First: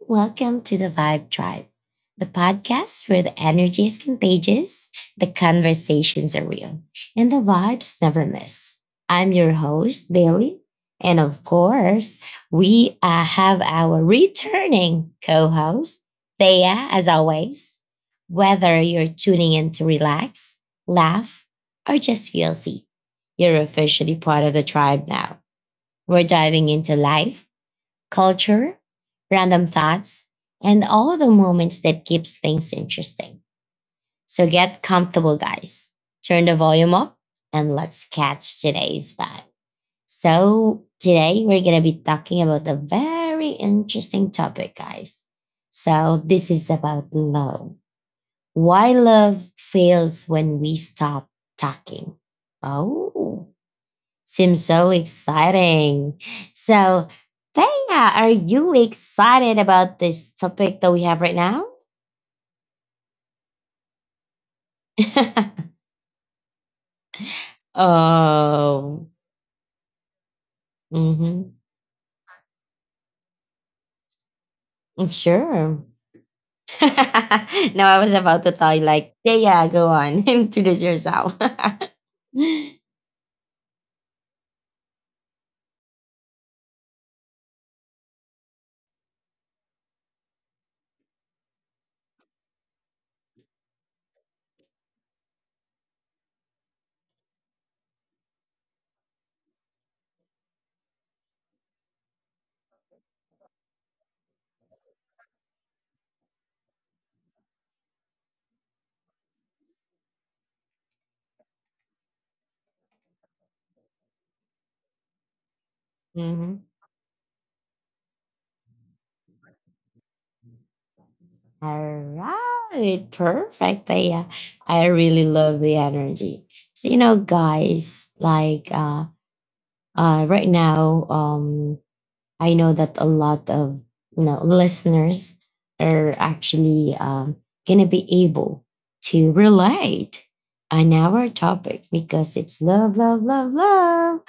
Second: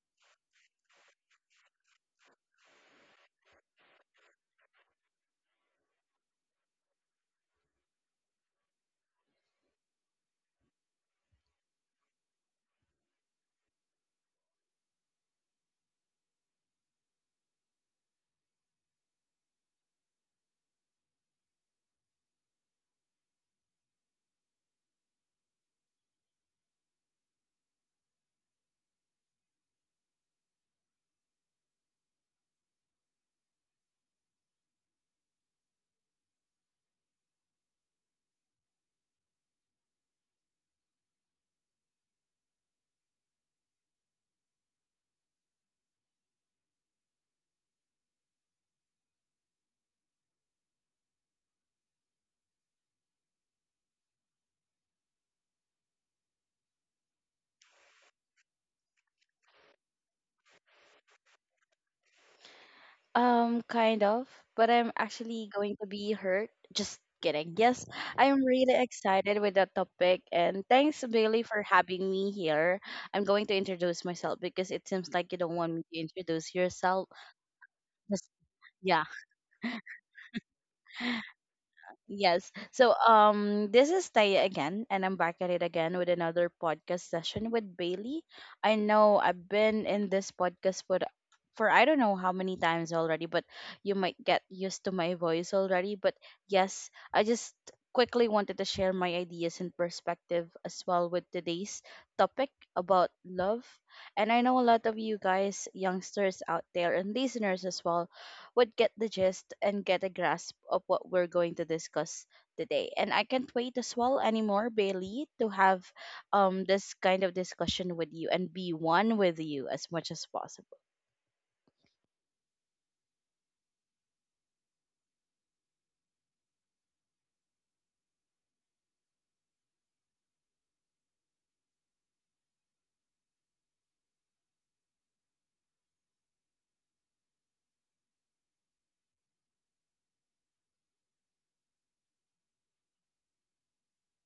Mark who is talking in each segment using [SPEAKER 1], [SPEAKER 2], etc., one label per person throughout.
[SPEAKER 1] Welcome to the Vibe Tribe, the podcast where the energy is contagious, the conversations are real, and the vibes never miss. I'm your host, Bailey. And of course, we have our returning co host, Thea, as always. Whether you're tuning in to relax, laugh, or just feel seen, you're officially part of the tribe now. We're diving into life culture, random thoughts, and all the moments that keeps things interesting. So get comfortable, guys. Turn the volume up and let's catch today's vibe. So today we're going to be talking about a very interesting topic, guys. So this is about love. Why love fails when we stop talking. Oh, seems so exciting. So, Thea, are you excited about this topic that we have right now?
[SPEAKER 2] Kind of, but I'm actually going to be hurt. Just kidding. Yes, I'm really
[SPEAKER 1] Oh,
[SPEAKER 2] excited with that topic, and thanks, Bailey,
[SPEAKER 1] mm-hmm.
[SPEAKER 2] for having me here. I'm going to introduce myself because it seems like you don't want
[SPEAKER 1] Sure.
[SPEAKER 2] me to introduce yourself.
[SPEAKER 1] No, I was
[SPEAKER 2] Just,
[SPEAKER 1] about to tell you,
[SPEAKER 2] yeah.
[SPEAKER 1] like, Thea, go on, introduce yourself.
[SPEAKER 2] Yes. So, this is Taya again, and I'm back at it again with another podcast session with Bailey. I know I've been in this podcast for I don't know how many times already, but you might get used to my voice already. But yes, I just quickly wanted to share my ideas and perspective as well with today's topic about love. And I know a lot of you guys, youngsters out there and listeners as well, would get the gist and get a grasp of what we're going to discuss today. And I can't wait as well anymore, Bailey, to have
[SPEAKER 1] Mhm.
[SPEAKER 2] this kind of discussion with you and be one with you as much as possible.
[SPEAKER 1] All right, perfect, Thea. I really love the energy. So, guys, like, right now, I know that a lot of listeners are actually going to be able to relate on our topic because it's love, love, love, love.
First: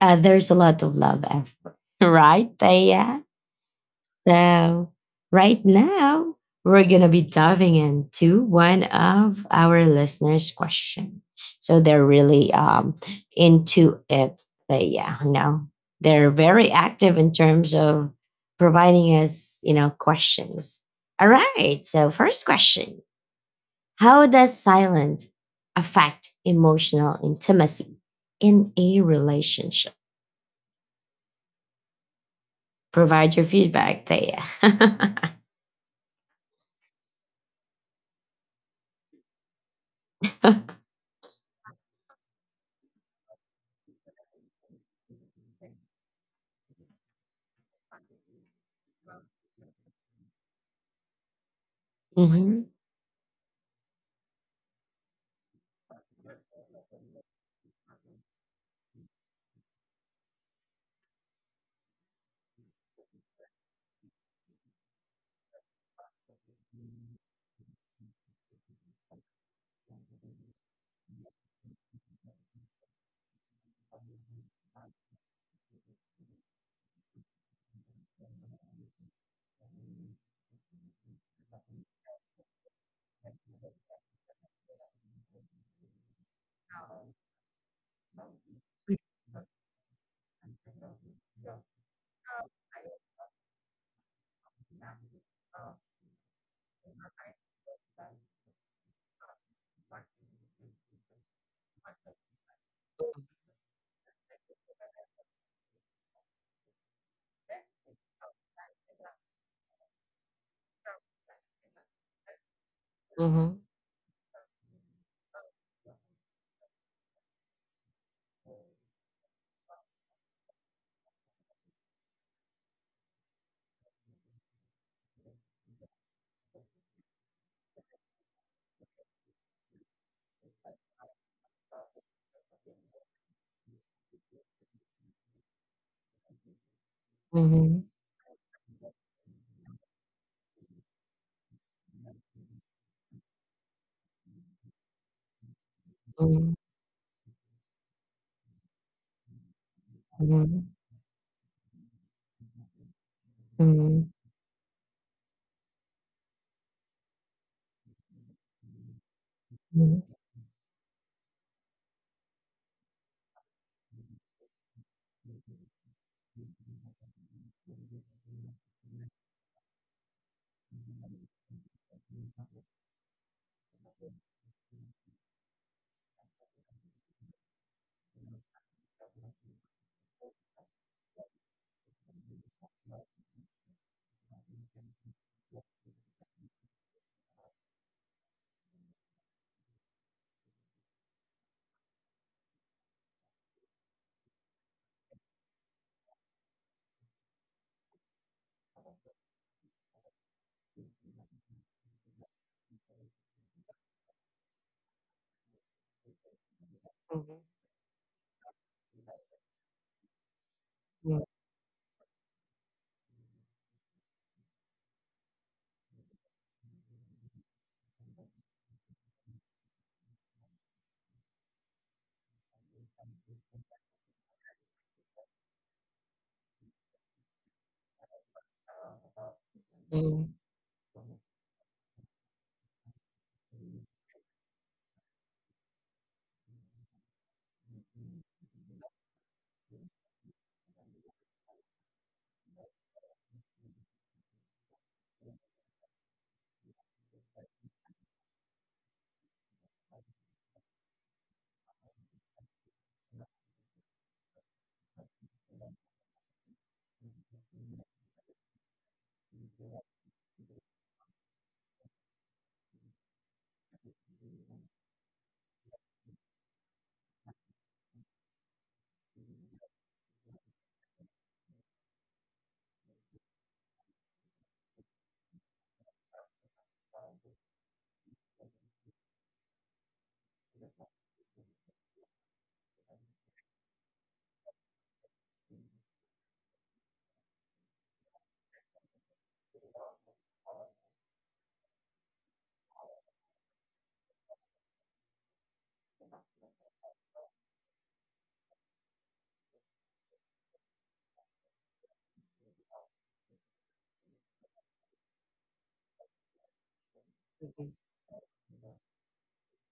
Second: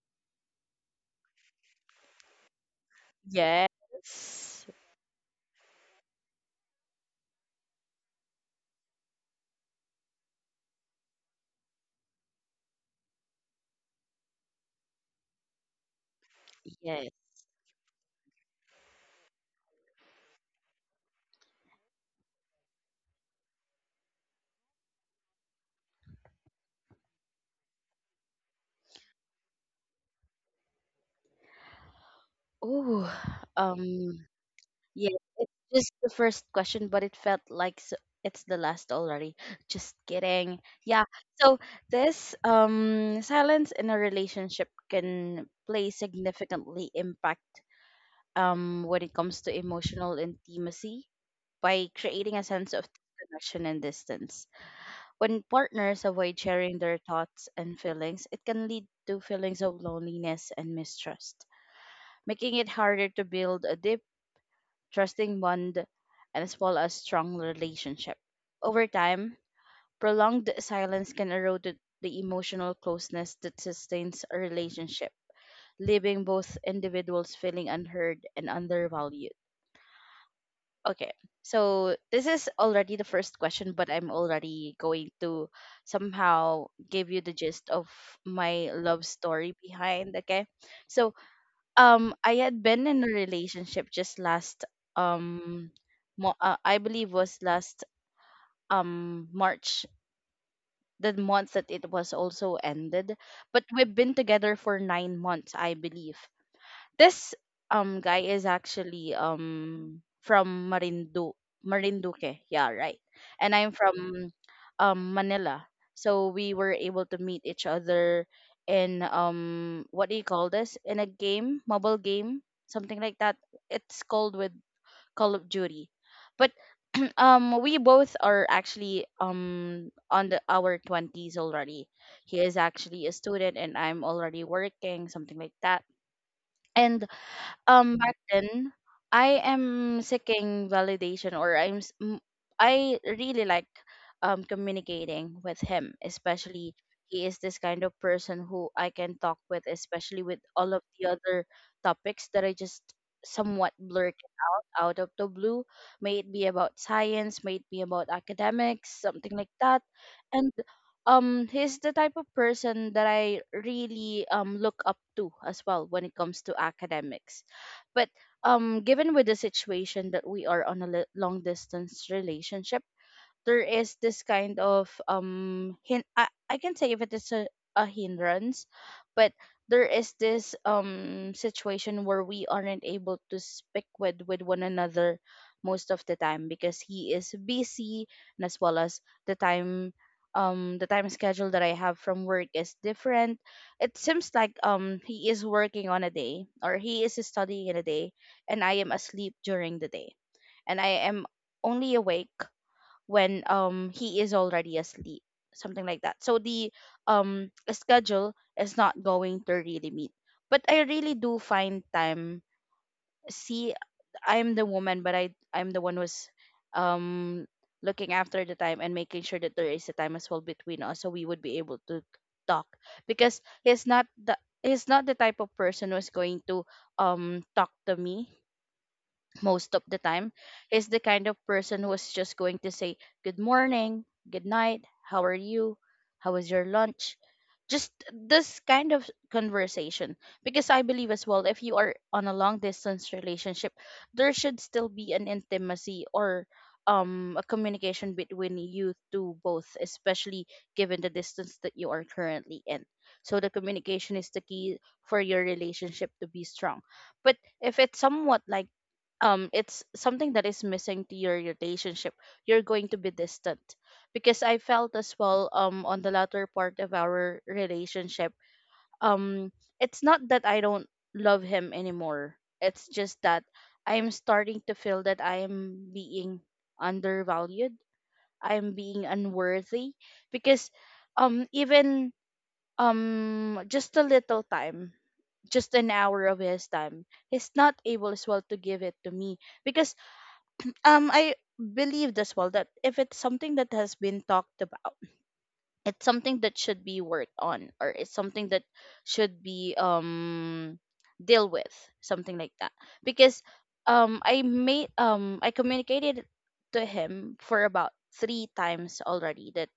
[SPEAKER 1] There's a lot of love, right, Thea?
[SPEAKER 2] Yes.
[SPEAKER 1] So, right now, we're going to be diving into one of our listeners' question. So, they're really into it. But yeah, no, they're very
[SPEAKER 2] Yes.
[SPEAKER 1] active in terms of providing us, questions. All right. So, first question. How does silence affect emotional intimacy in a relationship?
[SPEAKER 2] Ooh.
[SPEAKER 1] Provide your feedback,
[SPEAKER 2] Um
[SPEAKER 1] Thea.
[SPEAKER 2] Yeah, it's just the first question, but it felt like s it's the last already. Just kidding. Yeah. So, this silence in a relationship can play significantly impact when it comes to emotional intimacy by creating a
[SPEAKER 1] Mhm,
[SPEAKER 2] sense of disconnection and distance. When partners avoid sharing their thoughts and feelings, it can lead to feelings of loneliness and mistrust, making it harder to build a deep, trusting bond, and as well as strong relationship. Over time, prolonged silence can erode the emotional closeness that sustains a relationship, leaving both individuals feeling unheard and undervalued. Okay, so this is already the first question, but I'm already going to somehow give you the gist of my love story behind. Okay, so I had been in a relationship just last um I believe was last March, the month that it was also ended. But we've been together for 9 months, I believe. This guy is actually from Marinduque, yeah, right. And
[SPEAKER 1] mhm,
[SPEAKER 2] I'm from Manila. So we were able to meet each other in, what do you call this? In a game, mobile game, something like that. It's called with Call of Duty. But we both are actually on the our 20s already. He is actually a student and I'm already working, something like that. And
[SPEAKER 1] mhm.
[SPEAKER 2] back then, I am seeking validation, or I really like communicating with him,
[SPEAKER 1] Mhm,
[SPEAKER 2] especially. He is this kind of person who I can talk with, especially with all
[SPEAKER 1] mhm,
[SPEAKER 2] of the other topics that I just somewhat
[SPEAKER 1] mhm,
[SPEAKER 2] blurt out, out of the blue. May it be about science, may it be about academics, something like that.
[SPEAKER 1] mhm,
[SPEAKER 2] And he's the type of person that I really look up to as well when it comes to academics. But given with the situation that we are on a long distance relationship, there is this kind of I can say if it is a hindrance. But there is this situation where we aren't able to speak with one another most of the time because he is busy, and as well as the time the time schedule that I have from work is different. It seems like he is working on a day, or he is studying in a day, and I am asleep during the day, and I am only awake when he is already asleep, something like that. So the
[SPEAKER 1] mhm,
[SPEAKER 2] schedule is not going to really meet, but I really
[SPEAKER 1] mhm,
[SPEAKER 2] do find time. See, I'm the woman, but I'm the one who's um looking after the time and making sure that there is a time as well between us, so we would be able to talk, because he's not the, he's not the type of person who's going to talk to me most of the time.
[SPEAKER 1] mhm,
[SPEAKER 2] Is the kind of person who is just going to say good morning, good night, how are you, how was your lunch, just this kind of conversation. Because I believe as well, if you are on a long distance relationship, there should still be an intimacy or a communication between you two both, especially given the distance that you are currently in. So the communication is the key for your relationship to be strong. But if it's somewhat like, it's something that is missing to your relationship, you're going to be distant. Because I felt as well, on the latter part of our relationship, um it's not that I don't love him anymore. It's just that I'm starting to feel that I am being undervalued, I am being unworthy, because even just a little time, just an hour of his time, he's not able as well to give it to me. Because I believe as well that if it's something that has been talked about, it's something that should be worked on, or it's something that should be deal with, something like that. Because I communicated to him for about three times already that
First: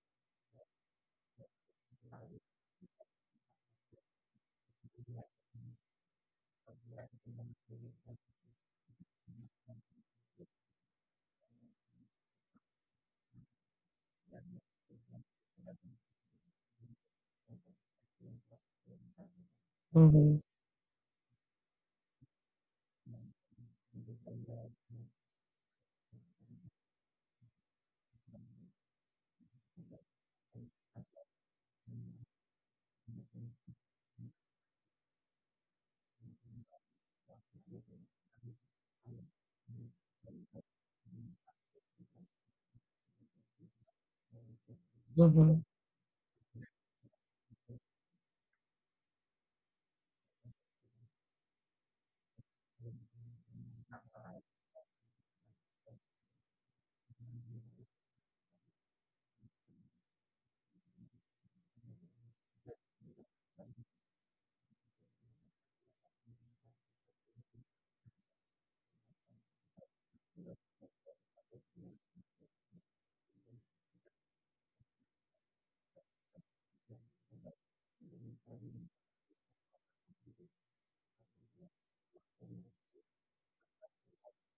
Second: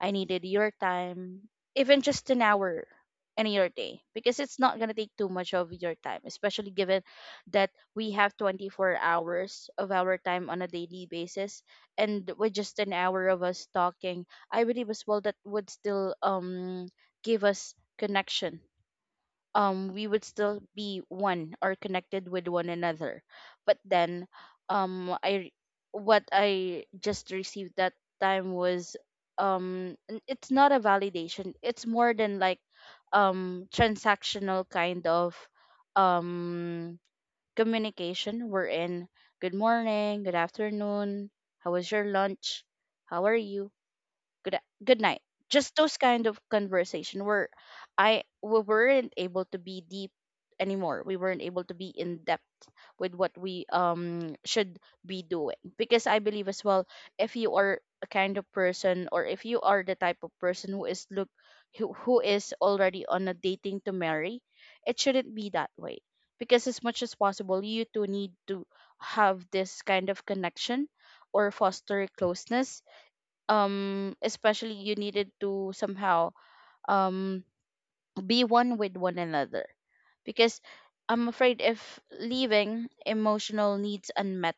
[SPEAKER 2] I needed your time, even just an hour in your day, because it's not going to take too much of your time, especially given that we have 24 hours of our time on a daily basis. And with just an hour of us talking, I believe as well that would still give us connection. We would
[SPEAKER 1] mhm,
[SPEAKER 2] still be one or connected with one another. But then, I what I just received that time was, it's not a validation. It's more than like transactional kind of um communication. We're in good morning, good afternoon, how was your lunch, how are you, good good night,
[SPEAKER 1] mhm,
[SPEAKER 2] just those kind of conversation where I we weren't able to be deep anymore, we weren't able to be in depth with what we should be doing. Because I believe as well, if you are a kind of person, or if you are the type of person who is who is already on a dating to marry, it shouldn't be that way. Because as much as possible, you two need to have this kind of connection or foster closeness, especially you needed to somehow um be one with one another. Because I'm afraid, if leaving emotional needs unmet,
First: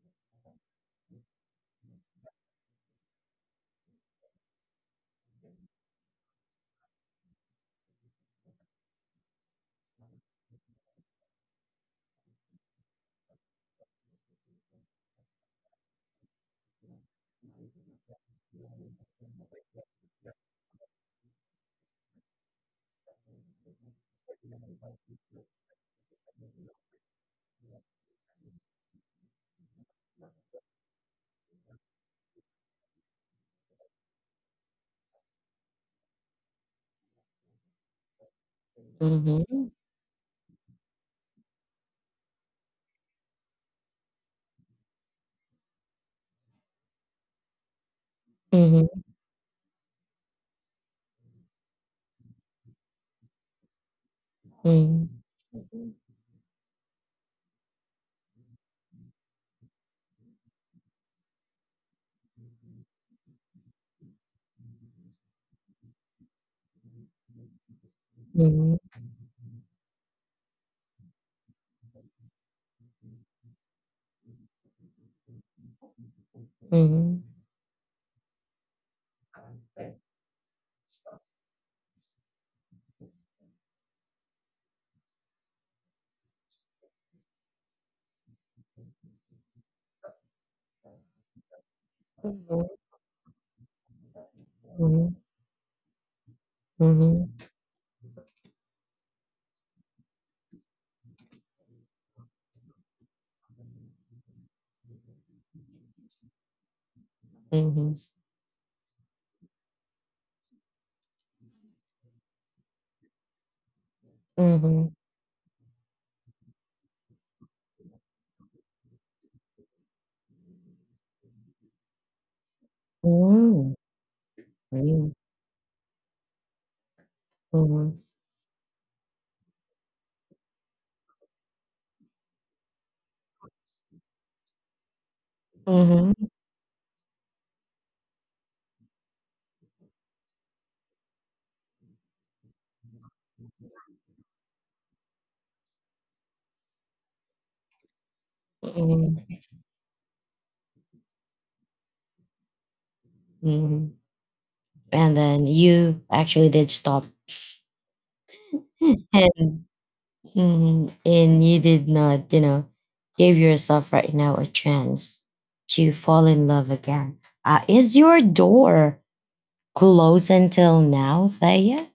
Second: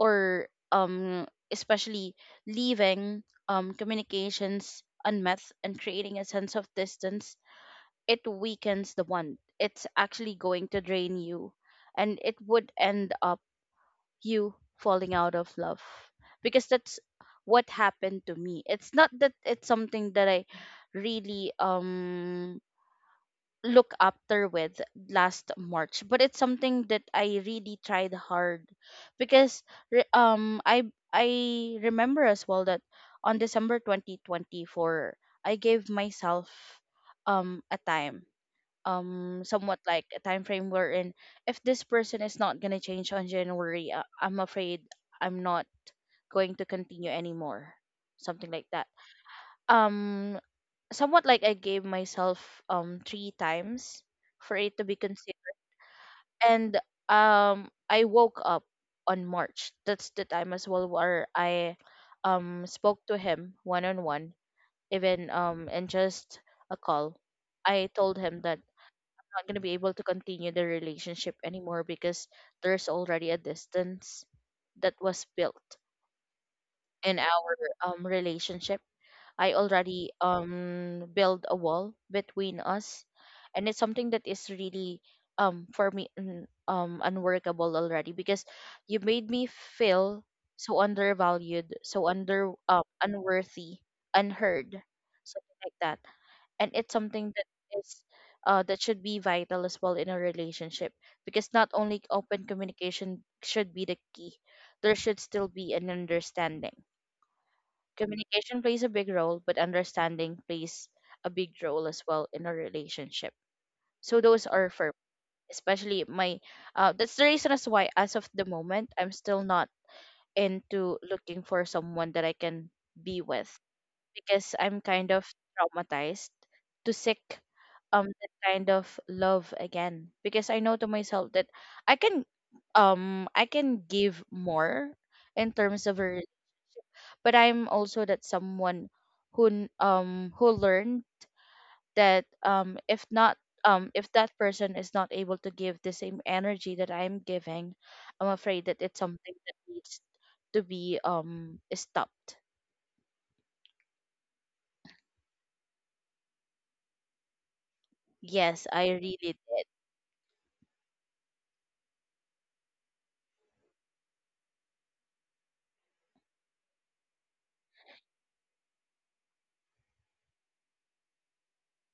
[SPEAKER 2] or especially leaving communications unmet and creating a sense of distance, it weakens the one. It's actually going to drain you, and it would end up you falling out of love. Because that's what happened to me. It's not that it's something that I really look after with last March, but it's something that I really tried hard. Because re- um I I remember as well that on December 2024, I gave myself a time,
[SPEAKER 1] mhm,
[SPEAKER 2] somewhat like a time frame, wherein if this person is not going to change on January, I'm afraid I'm not going to continue anymore. Something
[SPEAKER 1] mhm,
[SPEAKER 2] like
[SPEAKER 1] mhm,
[SPEAKER 2] that.
[SPEAKER 1] mhm,
[SPEAKER 2] Um Somewhat like, I gave myself three times for it to be considered. And I woke up on March. That's the time as well where I spoke to him one on one, even in just a call. I told him that
[SPEAKER 1] mhm, mhm,
[SPEAKER 2] not gonna be able to continue the relationship anymore, because there's already a distance that was built
[SPEAKER 1] mhm, mhm,
[SPEAKER 2] in
[SPEAKER 1] mhm,
[SPEAKER 2] our relationship. I already build a wall between us, and it's something that is really, for me, unworkable already, because you made me feel so undervalued, so under unworthy, unheard, something like that. And it's
[SPEAKER 1] mhm,
[SPEAKER 2] something that is, that should be vital as well in a relationship, because not only open communication should be the key. There should still be an understanding. Communication plays a big role, but understanding plays a big role as well in a relationship. So those
[SPEAKER 1] mhm,
[SPEAKER 2] are
[SPEAKER 1] mhm,
[SPEAKER 2] for, especially my, that's the reason as why, as of the moment, I'm still not into looking for someone that I can be with,
[SPEAKER 1] mhm,
[SPEAKER 2] because I'm kind of traumatized to seek that kind of love again. Because I know to myself that I can, give more in terms of a, but I'm also that someone who who learned that if not, if that person is not able to give the same energy that I'm giving, I'm afraid that it's something that needs to be stopped.
[SPEAKER 1] mhm. And then you actually did stop,
[SPEAKER 2] Yes, I really did.
[SPEAKER 1] and mhm, and you did not, you know, give yourself right now a chance to fall in love again. Is your door close until now, Thea?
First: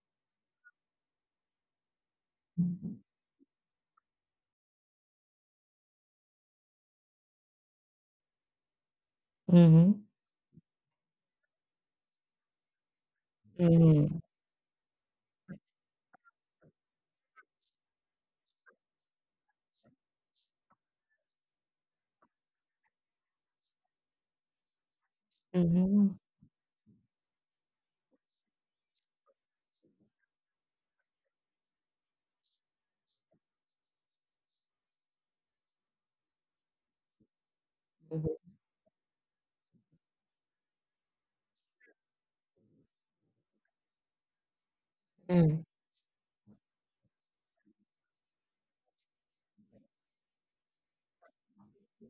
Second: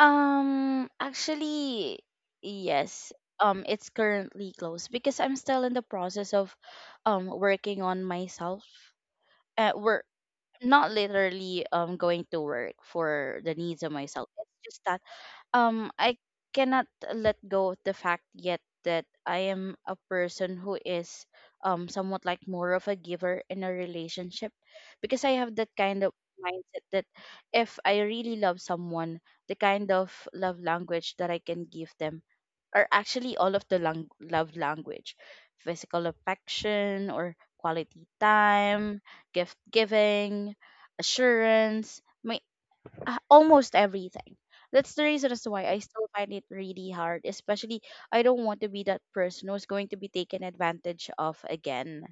[SPEAKER 2] Actually, yes. It's currently closed, because I'm still in the process of working on myself.
[SPEAKER 1] Mm-hmm.
[SPEAKER 2] Work, not literally going to work for the needs of
[SPEAKER 1] Mm-hmm.
[SPEAKER 2] myself. It's just that I cannot let go of the fact yet that I am a person who is somewhat like more of a giver in a relationship because I have that kind
[SPEAKER 1] Mm-hmm.
[SPEAKER 2] of mindset that if I really love someone, the kind of love language that I can give them are actually all of the love language, physical affection or quality
[SPEAKER 1] Mm-hmm.
[SPEAKER 2] time, gift giving, assurance, almost everything. That's the reason as to why I still find it really hard, especially I don't want to be that person who's going to be taken advantage of again.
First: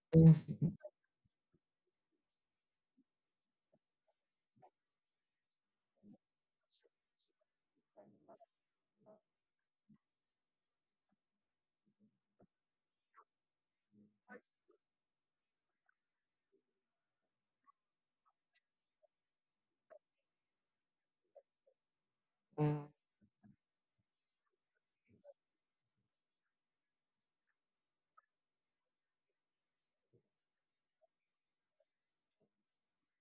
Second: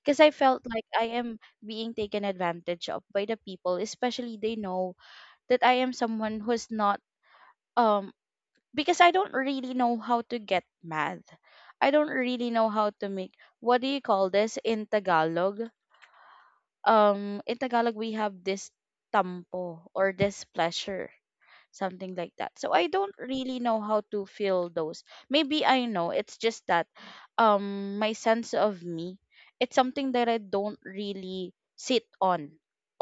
[SPEAKER 2] Because I felt
[SPEAKER 1] Mm-hmm.
[SPEAKER 2] like I am being taken advantage of by the people, especially they know that I am someone who's not, um, because I don't really know how to get mad. I don't really know how to make, what do you call this in Tagalog? In Tagalog we have this tampo or this pleasure, something like that, so I don't really know how to feel those. Maybe I know, it's just that my sense of me, it's something that I don't really sit on,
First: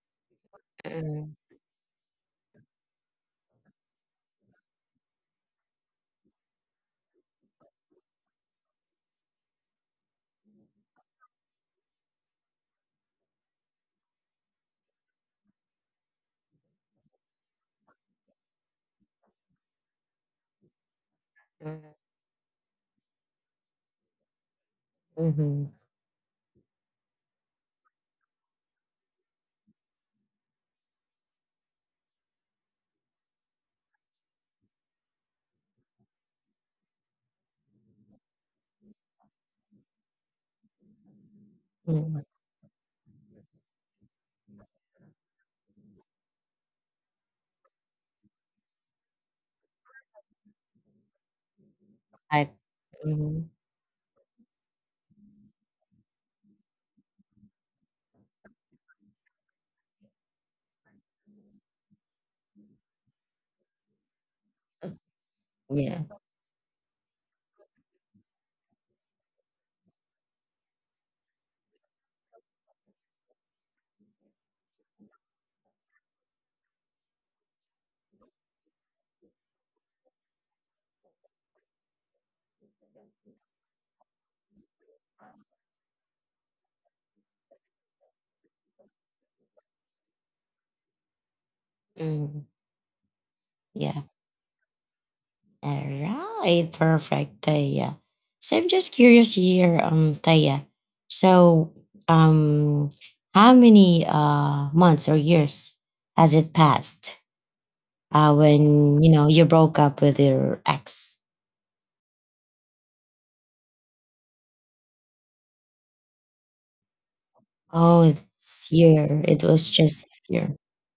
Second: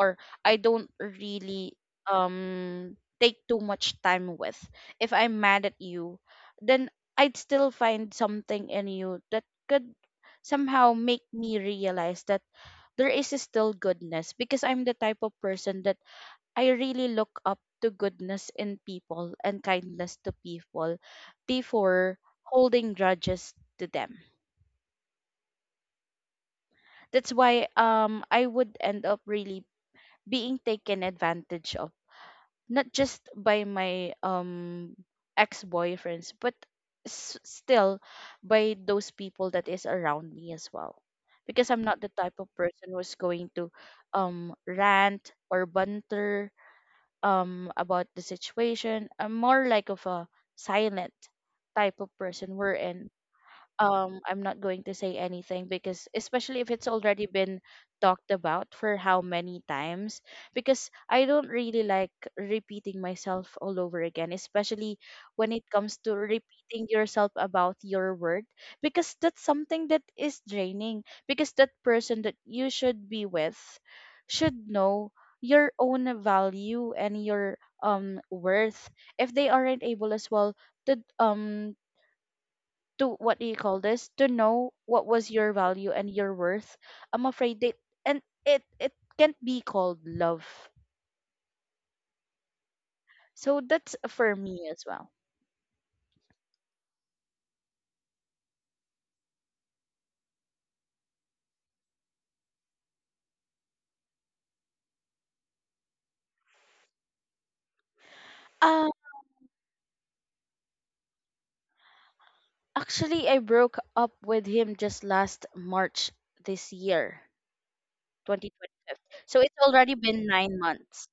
[SPEAKER 2] or I don't really take too much time with. If I'm mad at you, then I'd still find something in you that could somehow make me realize that there is still goodness, because I'm the type of person that I really look up to goodness in people and kindness to people before holding grudges to them.
[SPEAKER 1] Mm-hmm.
[SPEAKER 2] That's why I would end up really being taken advantage of, not just by my ex-boyfriends but still by those people that is around me as well, because I'm not the type
[SPEAKER 1] Mm-hmm.
[SPEAKER 2] of person who's going to rant or banter about the situation. I'm more like of a silent type of person.
[SPEAKER 1] I,
[SPEAKER 2] We're in,
[SPEAKER 1] mm-hmm.
[SPEAKER 2] I'm not going to say anything, because especially if it's already been talked about for how many times, because I don't really like repeating myself all over again, especially when it comes to
[SPEAKER 1] Yeah.
[SPEAKER 2] repeating yourself about your word, because that's something that is draining, because that person that you should be with should know your own value and your worth. If they aren't able as well to to, what do you call this, to know what was your value and your worth, I'm afraid that, and it can't be called love,
[SPEAKER 1] Mm-hmm.
[SPEAKER 2] so that's
[SPEAKER 1] Yeah.
[SPEAKER 2] for me as well.
[SPEAKER 1] All right. Perfect, Taya. So I'm just curious here, Taya. So, um, how many months or years has it passed
[SPEAKER 2] uh
[SPEAKER 1] when you know you broke up with your ex?
[SPEAKER 2] Actually, I broke up with him just last March, this year,
[SPEAKER 1] Oh, this
[SPEAKER 2] 2025,
[SPEAKER 1] year.
[SPEAKER 2] so it's
[SPEAKER 1] It was
[SPEAKER 2] already
[SPEAKER 1] just
[SPEAKER 2] been
[SPEAKER 1] this
[SPEAKER 2] nine
[SPEAKER 1] year.
[SPEAKER 2] months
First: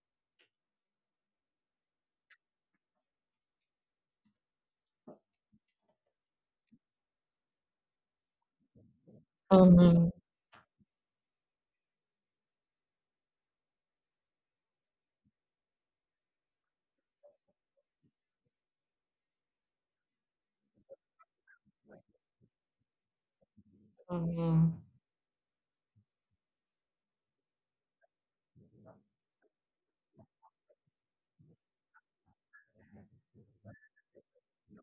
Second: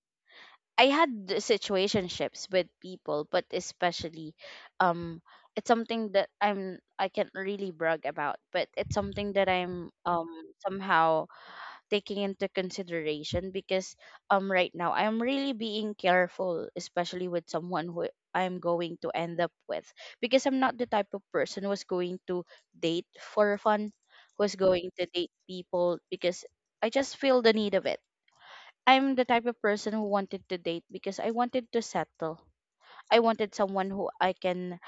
[SPEAKER 2] I had the situationships with people, but especially, um it's something that I can't really brag about, but it's something that I'm
[SPEAKER 1] Mm-hmm.
[SPEAKER 2] somehow taking into consideration, because right now I'm really being careful, especially with someone who I'm going to end up with, because I'm not the type of person who's going to date for fun, who's
[SPEAKER 1] Mm-hmm.
[SPEAKER 2] going to date people because I just feel the need of it. I'm the type of person who wanted to date because I wanted to settle. I wanted someone who I can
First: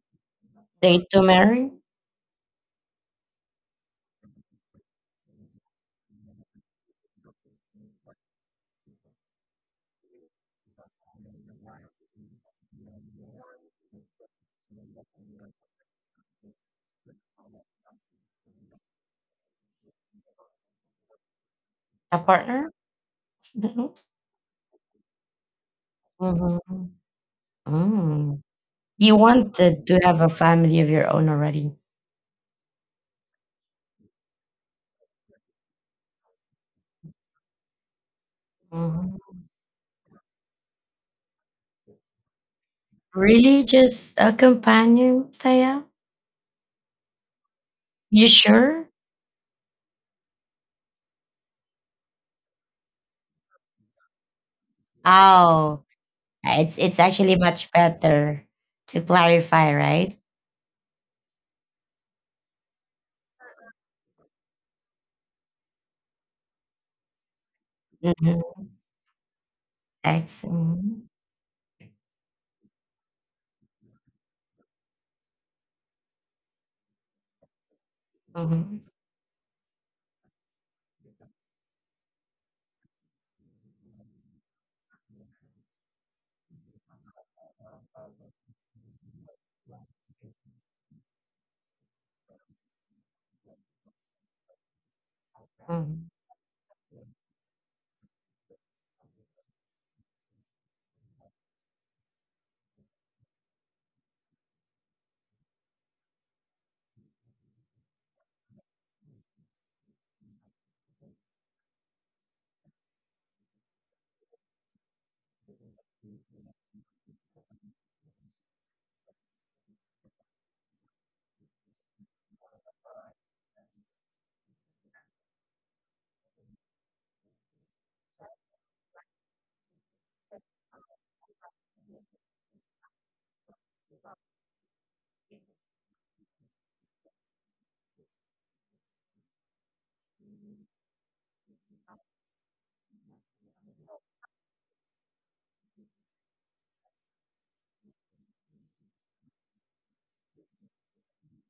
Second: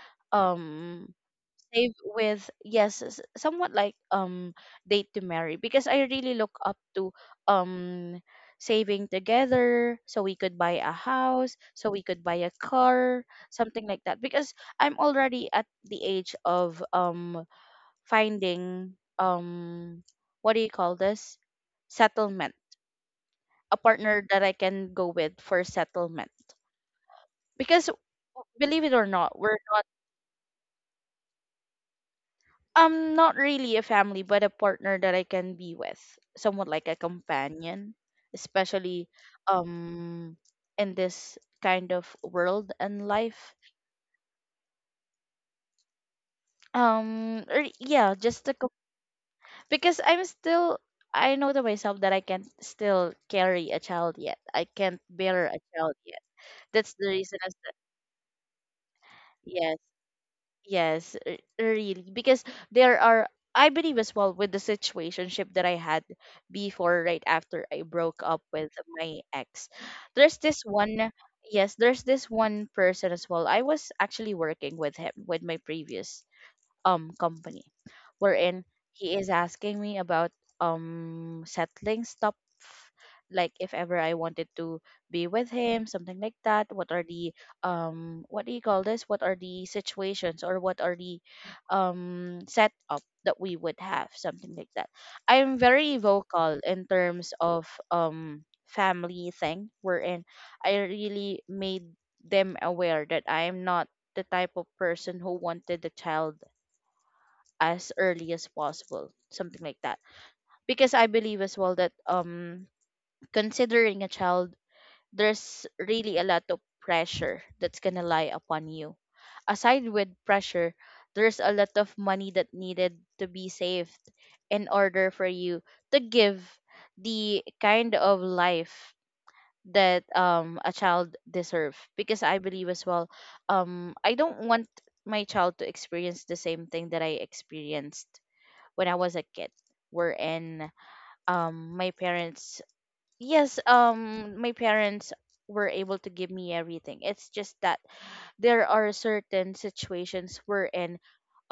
[SPEAKER 1] They
[SPEAKER 2] um
[SPEAKER 1] to marry
[SPEAKER 2] save with, yes, somewhat like, date to marry, because I really look up to um saving together, so we could buy a house, so we could buy a car, something like that, because I'm already at the age of finding um what do you call this,
[SPEAKER 1] a
[SPEAKER 2] settlement,
[SPEAKER 1] partner?
[SPEAKER 2] a partner that I can go with for settlement,
[SPEAKER 1] Mm-hmm.
[SPEAKER 2] because
[SPEAKER 1] Mm.
[SPEAKER 2] believe it or
[SPEAKER 1] You
[SPEAKER 2] not, we're,
[SPEAKER 1] wanted to have a family of your own already.
[SPEAKER 2] um, not really a family, but a partner that I can be with, somewhat like a companion, especially
[SPEAKER 1] Hmm.
[SPEAKER 2] um in this kind of world and life.
[SPEAKER 1] Really? Just a companion, Taya?
[SPEAKER 2] Or yeah,
[SPEAKER 1] You
[SPEAKER 2] just a
[SPEAKER 1] sure?
[SPEAKER 2] because I'm still, I know to myself that I can't still carry a child yet. I can't bear a
[SPEAKER 1] Oh,
[SPEAKER 2] child yet. That's
[SPEAKER 1] it's
[SPEAKER 2] the
[SPEAKER 1] actually
[SPEAKER 2] reason as
[SPEAKER 1] much
[SPEAKER 2] to,
[SPEAKER 1] better to clarify,
[SPEAKER 2] yes.
[SPEAKER 1] right?
[SPEAKER 2] Yes, really. Because there are, I believe as well, with the situationship that I had before, right after I broke up
[SPEAKER 1] Mm-hmm.
[SPEAKER 2] with my ex. There's this
[SPEAKER 1] Excellent.
[SPEAKER 2] one, yes, there's this one person as well. I was actually working with him, with my previous company, wherein
[SPEAKER 1] Mm-hmm.
[SPEAKER 2] he is asking me about settling stuff, like if ever I wanted to be with him, something like that. What are the what do you call this? What are the situations, or what are the setup that we would have, something like that. I'm very vocal in terms of family thing, wherein I really made them aware that I am not the type of person who wanted the child as early as possible, something like that, because I believe as well that considering a child, there's really a lot of pressure that's gonna lie upon you. Aside with pressure, there's a lot of money that needed to be saved in order for you to give the kind of life that a child deserve, because I believe as well, I don't want my child to experience the same thing that I experienced when I was a kid, wherein my parents, yes, my parents were able to give me everything. It's just that there are certain situations wherein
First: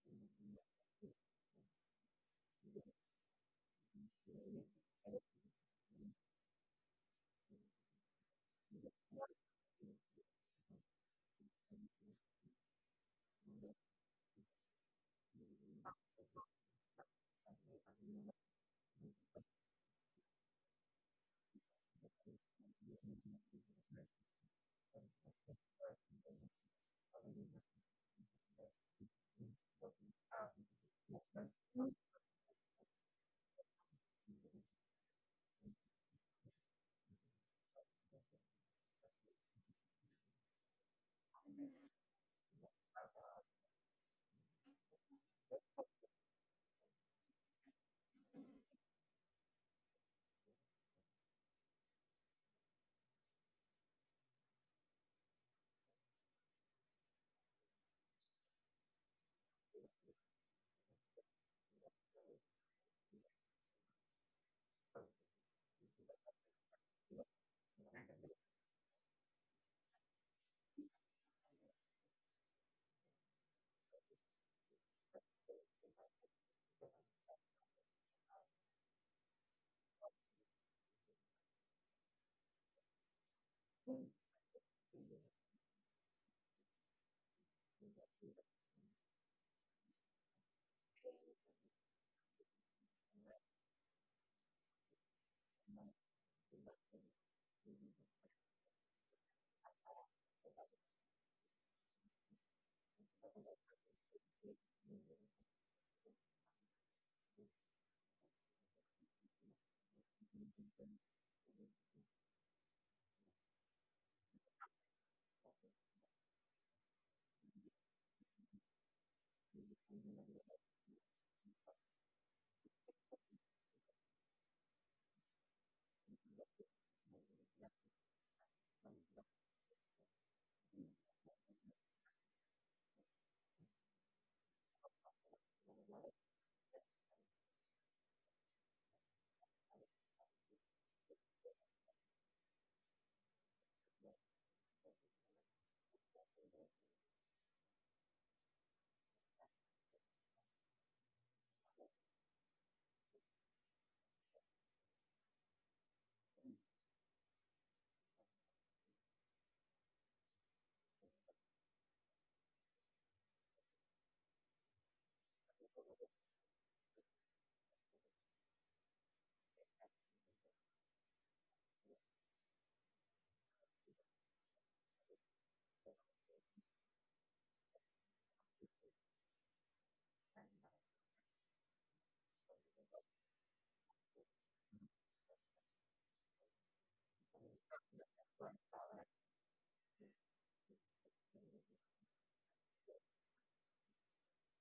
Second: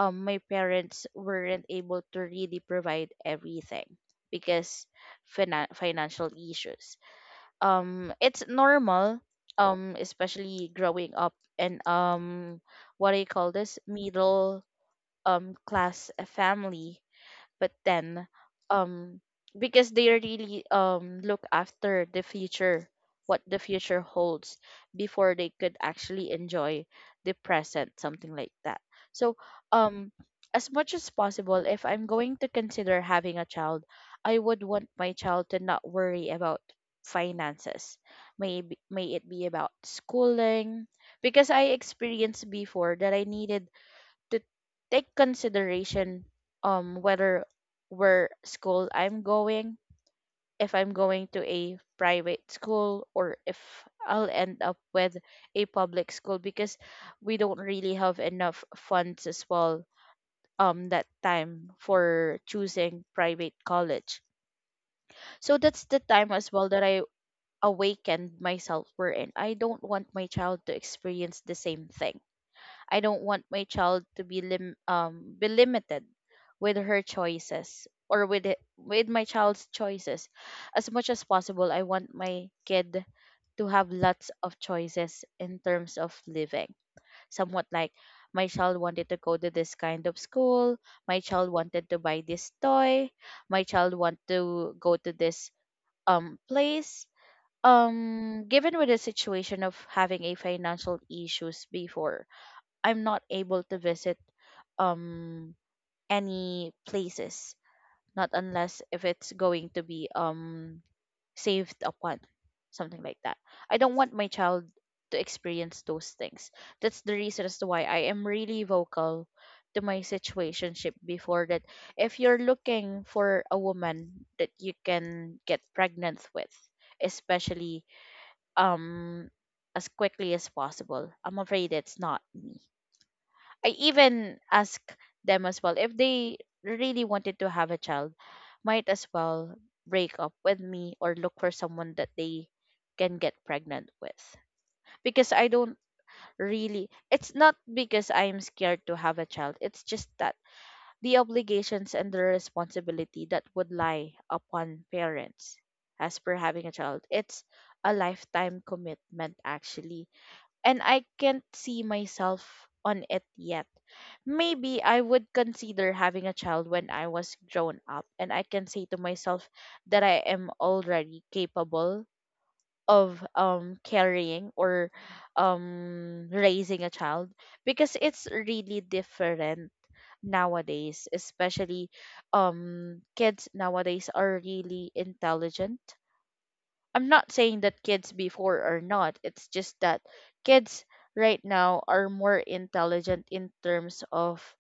[SPEAKER 2] my parents weren't able to really provide everything because financial issues. It's normal, especially growing up, and what do you call this, middle class family. But then um because they really look after the future, what the future holds, before they could actually enjoy the present, something like that. So um as much as possible, if I'm going to consider having a child, I would want my child to not worry about finances, may it be about schooling, because I experienced before that I needed to take consideration whether where school I'm going, if I'm going to a private school, or if I'll end up with a public school, because we don't really have enough funds as well that time for choosing private college. So that's the time as well that I awakened myself, wherein I don't want my child to experience the same thing. I don't want my child to be be limited with her choices, or with it, with my child's choices. As much as possible, I want my kid to have lots of choices in terms of living. Somewhat like my child wanted to go to this kind of school, my child wanted to buy this toy, my child want to go to this place. Given with the situation of having a financial issues before, I'm not able to visit um any places, not unless if it's going to be saved upon, something like that. I don't want my child to experience those things. That's the reason as to why I am really vocal to my situationship before, that if you're looking for a woman that you can get pregnant with, especially um as quickly as possible, I'm afraid it's not me. I even ask them as well, if they really wanted to have a child, might as well break up with me, or look for someone that they can get pregnant with. Because I don't really, it's not because I'm scared to have a child, it's just that the obligations and the responsibility that would lie upon parents as per having a child, it's a lifetime commitment actually. And I can't see myself on it yet. Maybe I would consider having a child when I was grown up and I can say to myself that I am already capable of carrying, or raising a child, because it's really different nowadays, especially kids nowadays are really intelligent. I'm not saying that kids before are not, it's just that kids right now are more intelligent in terms of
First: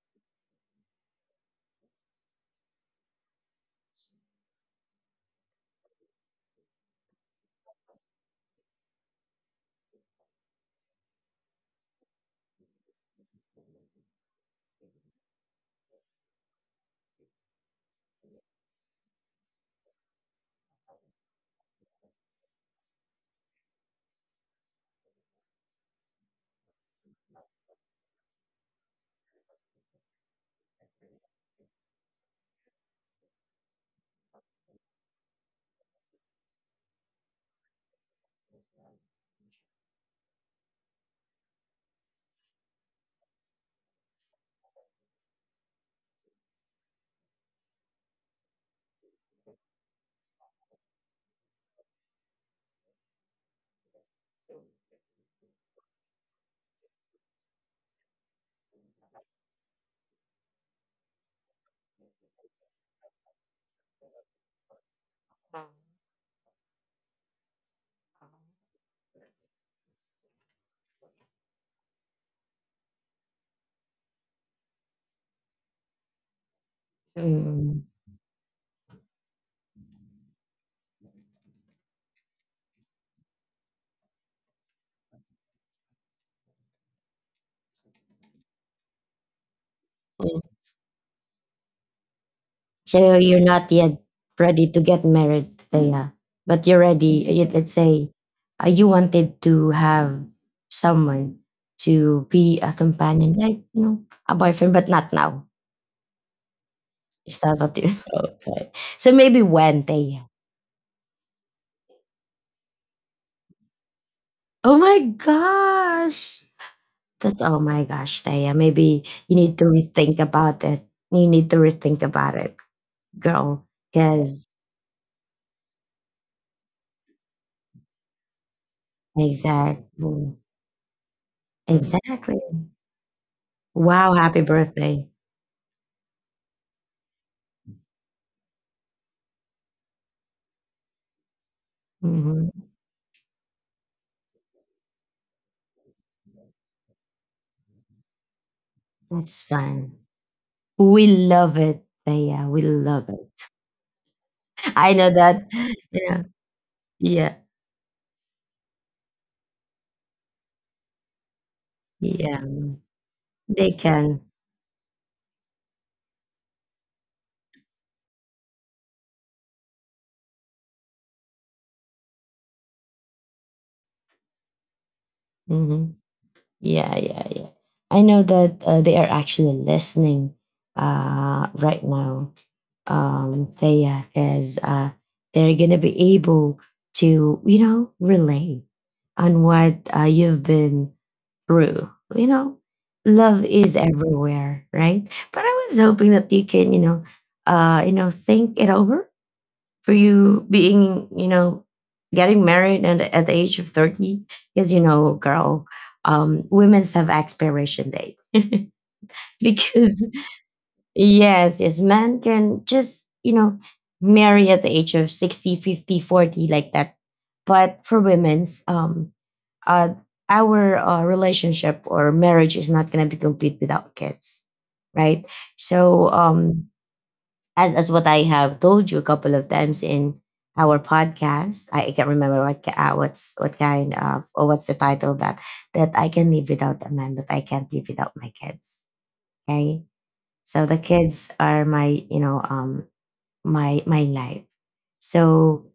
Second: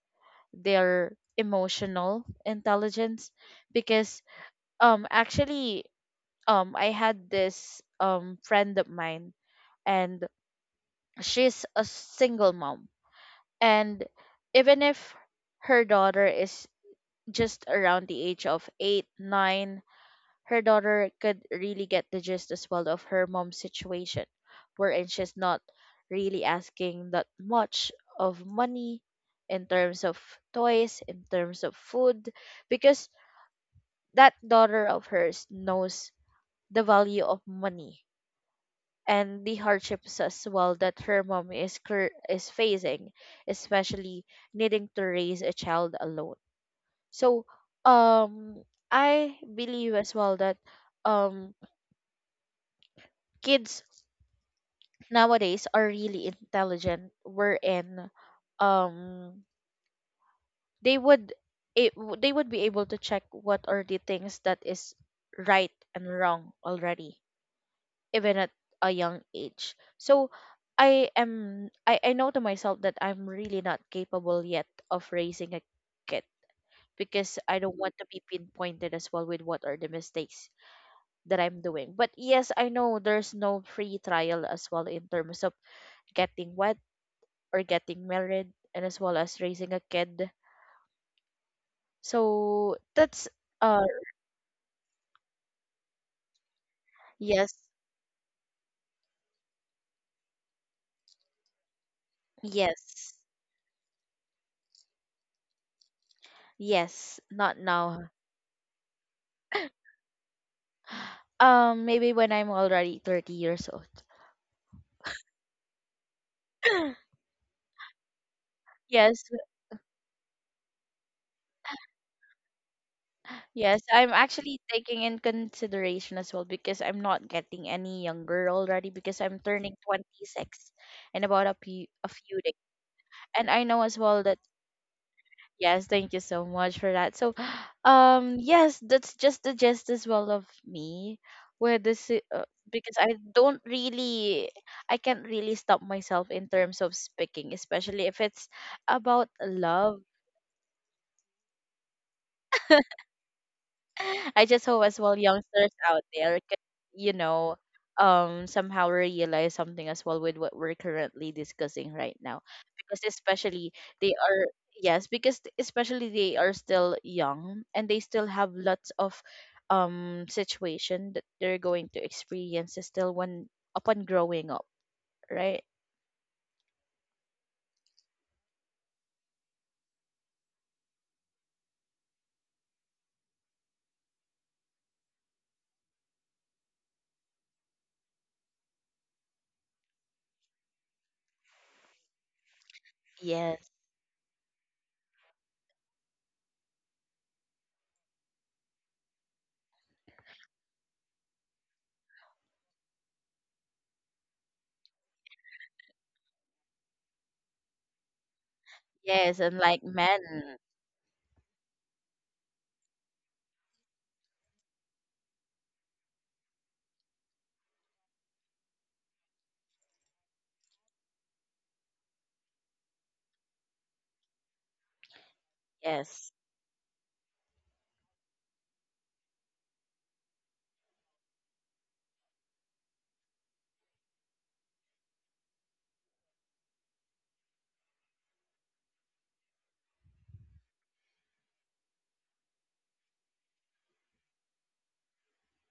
[SPEAKER 2] their emotional intelligence, because actually, I had this friend of mine, and she's a single mom, and even if her daughter is just around the age of 8 9, her daughter could really get the gist as well of her mom's situation, wherein she's not really asking that much of money in terms of toys, in terms of food, because that daughter of hers knows the value of money, and the hardships as well that her mom is is facing, especially needing to raise a child alone. So, um, I believe as well that um kids nowadays are really intelligent. Wherein, um, they would, it, they would be able to check what are the things that is right and wrong already, even at a young age. So I know to myself that I'm really not capable yet of raising a kid, because I don't
[SPEAKER 1] Mm-hmm.
[SPEAKER 2] want to be pinpointed as well with what are the mistakes that I'm doing. But yes, I know there's no free trial as well in terms of getting wed, or getting married, and as well as raising a
[SPEAKER 1] Mm.
[SPEAKER 2] kid. So
[SPEAKER 1] So you're
[SPEAKER 2] that's
[SPEAKER 1] not yet
[SPEAKER 2] uh
[SPEAKER 1] ready to get married, yeah. But you're ready.
[SPEAKER 2] yes,
[SPEAKER 1] Let's say you wanted to have someone to be a
[SPEAKER 2] yes,
[SPEAKER 1] companion, like you know, a boyfriend, but not now.
[SPEAKER 2] yes,
[SPEAKER 1] Is that
[SPEAKER 2] not
[SPEAKER 1] what you?
[SPEAKER 2] now.
[SPEAKER 1] Okay. So maybe when Taya.
[SPEAKER 2] Maybe when I'm already 30 years old.
[SPEAKER 1] Oh my gosh. That's oh my gosh, Taya. Maybe
[SPEAKER 2] Yes,
[SPEAKER 1] you need to rethink about it. You need to rethink about it, girl.
[SPEAKER 2] yes. I'm
[SPEAKER 1] Because
[SPEAKER 2] actually taking in consideration as well, because I'm not getting any younger already, because I'm turning
[SPEAKER 1] exactly,
[SPEAKER 2] 26 in about a a
[SPEAKER 1] exactly.
[SPEAKER 2] few days. And I know as
[SPEAKER 1] Wow,
[SPEAKER 2] well
[SPEAKER 1] happy
[SPEAKER 2] that
[SPEAKER 1] birthday.
[SPEAKER 2] yes, thank you so much for that. So, yes, that's just the gist as well of me where this i- uh,
[SPEAKER 1] Mhm.
[SPEAKER 2] because I don't really I can't really stop myself in terms of speaking, especially if it's about
[SPEAKER 1] That's fun.
[SPEAKER 2] love.
[SPEAKER 1] We love it. Yeah, we love it.
[SPEAKER 2] I just hope
[SPEAKER 1] I
[SPEAKER 2] as
[SPEAKER 1] know
[SPEAKER 2] well
[SPEAKER 1] that.
[SPEAKER 2] youngsters out
[SPEAKER 1] Yeah,
[SPEAKER 2] there can, you
[SPEAKER 1] yeah,
[SPEAKER 2] know, somehow realize something as well with what we're currently discussing right
[SPEAKER 1] yeah.
[SPEAKER 2] now, because
[SPEAKER 1] They
[SPEAKER 2] especially they
[SPEAKER 1] can.
[SPEAKER 2] are yes, because especially they are still young and they still have lots of situation that they're going to experience still when upon growing up, right?
[SPEAKER 1] Hmm. Yeah, yeah, yeah. I know that they are actually listening right now. Thea, because they're gonna be able to, you know, relate on what you've been true. You know, love
[SPEAKER 2] Yes,
[SPEAKER 1] is everywhere, right? But I was hoping that you can, you know, think it over for you being, you know, getting married and at the age of 30 because you know, girl, women's have expiration date.
[SPEAKER 2] yes, and like
[SPEAKER 1] Because
[SPEAKER 2] men,
[SPEAKER 1] yes, yes, men can just, you know, marry at the age of 60, 50, 40, like that. But for women's, uh, our relationship or marriage is not going to be complete without kids, right? So
[SPEAKER 2] yes,
[SPEAKER 1] as what I have told you a couple of times in our podcast, I can't remember what what's what kind of or what's the title of that, that I can live without a man but I can't live without my kids. Okay, so the kids are my you know my my life. So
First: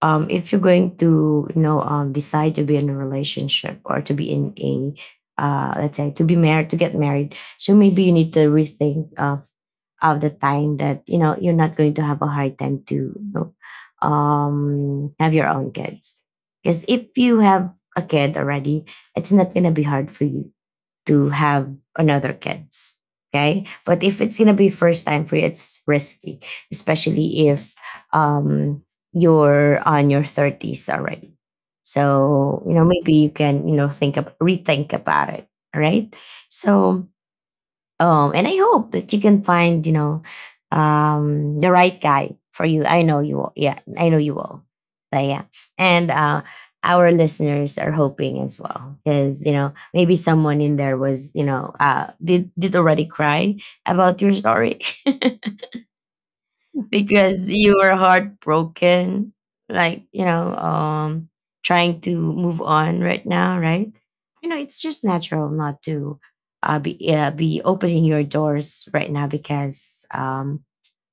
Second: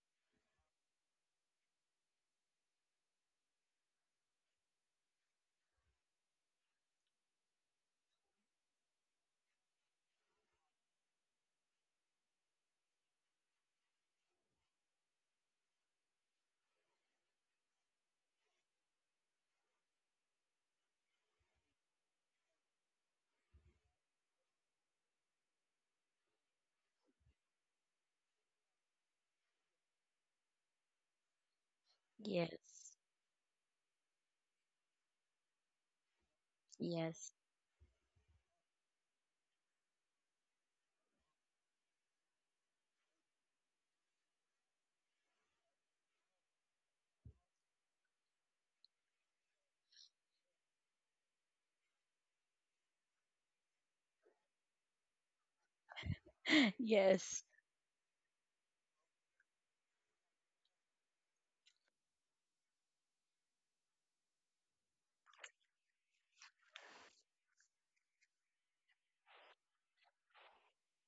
[SPEAKER 1] if you're going to you know decide to be in a relationship or to be in a let's say to be married to get married, so maybe you need to rethink of the time that you know you're not going to have a hard time to you know, have your own kids because if you have a kid already, it's not gonna be hard for you to have another kids. Okay. But if it's gonna be first time for you, it's risky, especially if um you're on your 30s already. So, you know,
[SPEAKER 2] yes,
[SPEAKER 1] maybe you can, you know, think of rethink about it. All right. So
[SPEAKER 2] yes,
[SPEAKER 1] and I hope that you can find, you know, the right guy for you. I know you will. Yeah, I know you will. But yeah, and our listeners are hoping as well, because you know maybe someone in there was, you know, did already cry about your story.
[SPEAKER 2] yes,
[SPEAKER 1] Because you were heartbroken, like, you know, trying to move on right now, right? You know, it's just natural not to be opening your doors right now because,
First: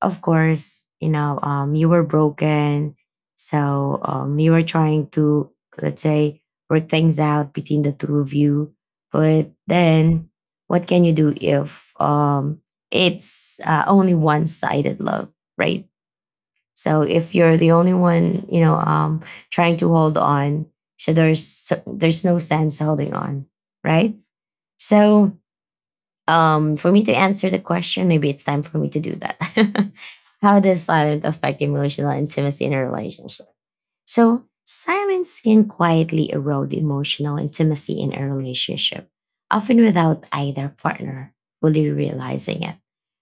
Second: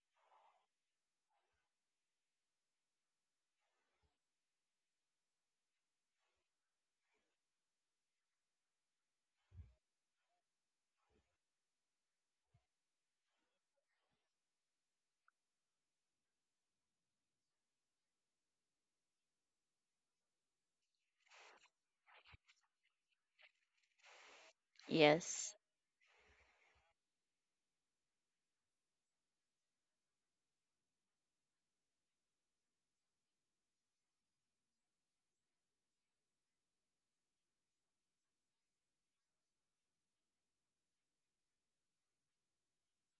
[SPEAKER 1] of course, you know, you were broken, so you were trying to, let's say, work things out between the two of you. But then, what can you do if it's only one sided love, right? So if you're the only one, you know, trying to hold on, so there's no sense holding on, right? So
[SPEAKER 2] yes,
[SPEAKER 1] for me to answer the question, maybe it's time for me to do that. How does silence affect emotional intimacy in a relationship? So silence can quietly erode emotional intimacy in a relationship, often without either partner fully realizing it.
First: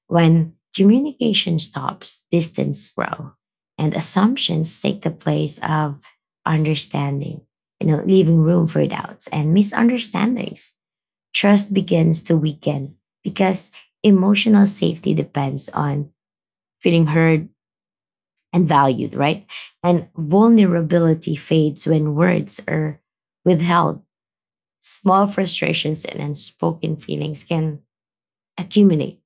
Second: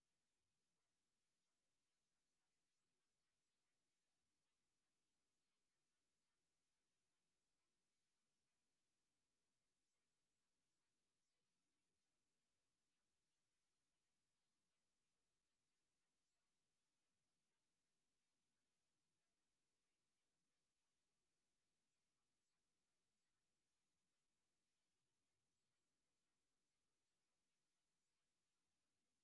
[SPEAKER 1] When communication stops, distance grows, and assumptions take the place of understanding, you know, leaving room for doubts and misunderstandings. Trust begins to weaken because emotional safety depends on feeling heard and valued, right? And vulnerability fades when words are withheld. Small frustrations and unspoken feelings can accumulate,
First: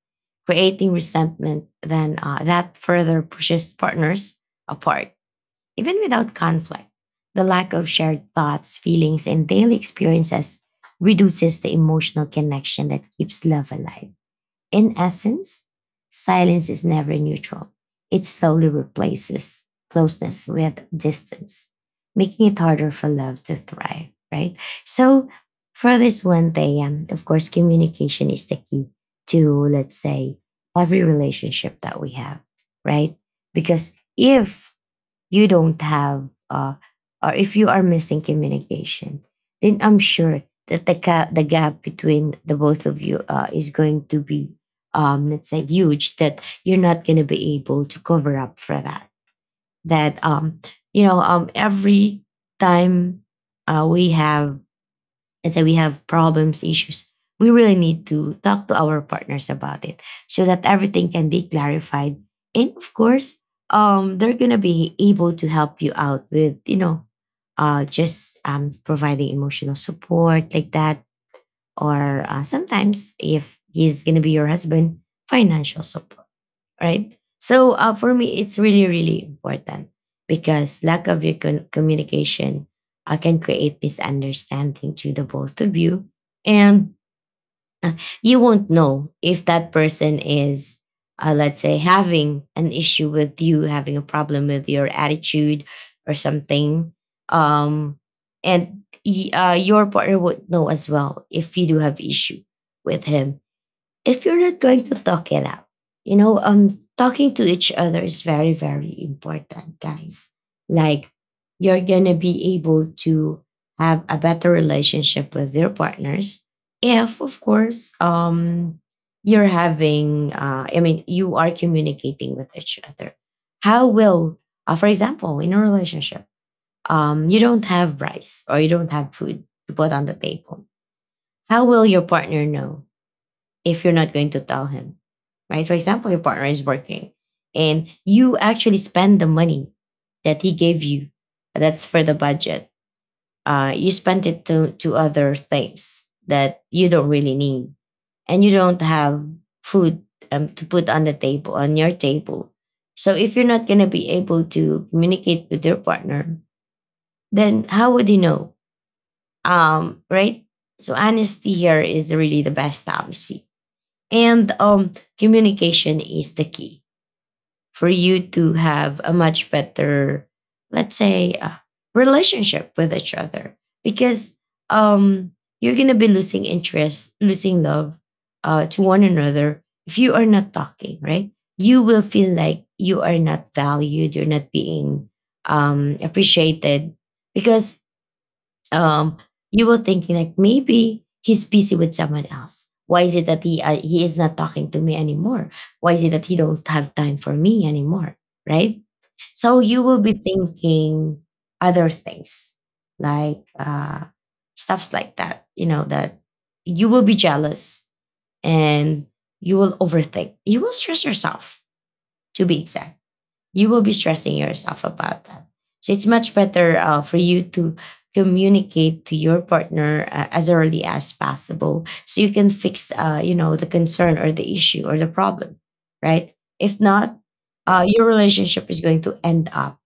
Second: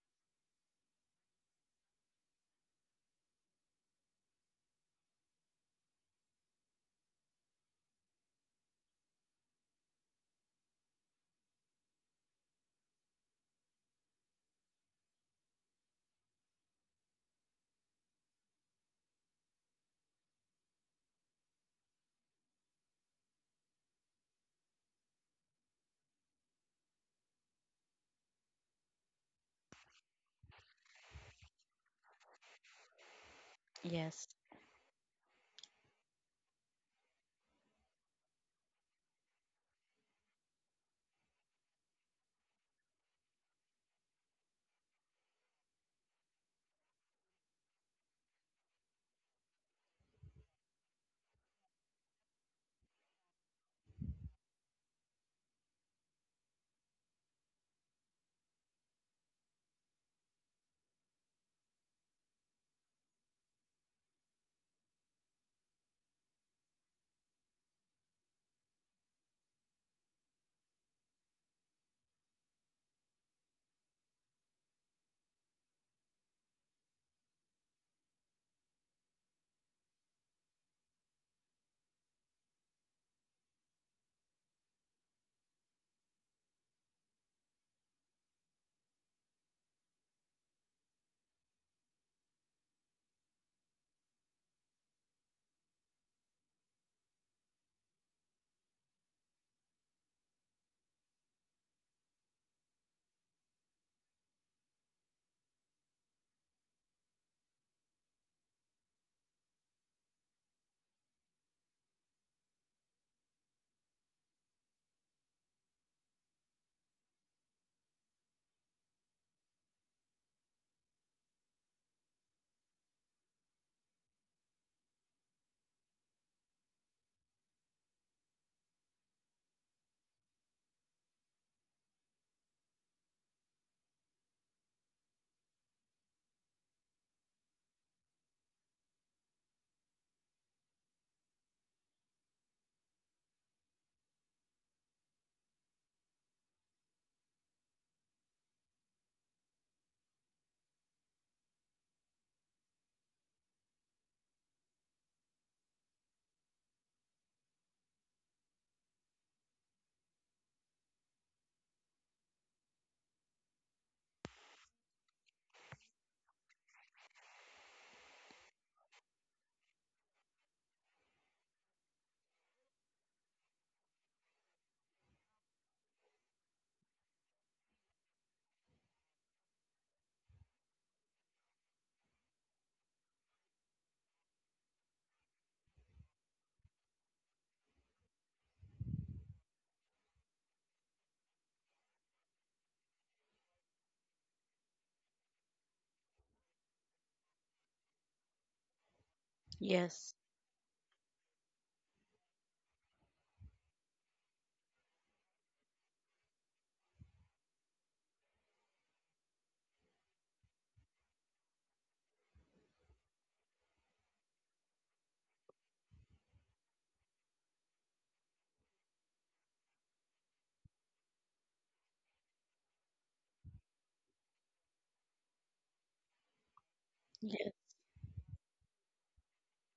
[SPEAKER 1] creating resentment then that further pushes partners apart, even without conflict. The lack of shared thoughts, feelings, and daily experiences reduces the emotional connection that keeps love alive. In essence, silence is never neutral. It slowly replaces closeness with distance, making it harder for love to thrive, right? So, for this one day, of course, communication is the key to, let's say, every relationship that we have, right? Because
[SPEAKER 2] yes.
[SPEAKER 1] if you don't have or if you are missing communication then I'm sure that the, the gap between the both of you is going to be let's say huge that you're not going to be able to cover up for that that you know every time we have let's say we have problems, issues, we really need to talk to our partners about it so that everything can be clarified. And of course, they're gonna be able to help you out with, you know, just providing emotional support like that, or sometimes if he's gonna be your husband, financial support, right? So for me, it's really, really important because lack of your communication can create misunderstanding to the both of you. And uh, you won't know if that person is, let's say, having an issue with you, having a problem with your attitude or something. Um, and your partner would know as well if you do have issue with him if you're not going to talk it out, you know, talking to each other is very, very important, guys. Like, you're going to be able to have a better relationship with your partners if, of course, you're having, I mean, you are communicating with each other. How will, for example, in a relationship, you don't have rice or you don't have food to put on the table. How will your partner know if you're not going to tell him, right? For example, your partner is working and you actually spend the money that he gave you, that's for the budget. You spend it to other things that you don't really need and you don't have food to put on the table, on your table. So if you're not going to be able to communicate with your partner, then how would you know? Right? So honesty here is really the best policy. And communication is the key for you to have a much better, let's say, relationship with each other because um, you're going to be losing interest, losing love to one another if you are not talking, right? You will feel like you are not valued, you're not being appreciated because um, you were thinking like maybe he's busy with someone else. Why is it that he is not talking to me anymore? Why is it that he don't have time for me anymore? Right? So you will be
[SPEAKER 2] Yes,
[SPEAKER 1] thinking other things like stuffs like that. You know that you will be jealous and you will overthink. You will stress yourself to be exact you will be stressing yourself about that. So it's much better for you to communicate to your partner as early as possible, so you can fix, you know, the concern or the issue or the problem, right? If not,
[SPEAKER 2] yes,
[SPEAKER 1] your relationship is going to end up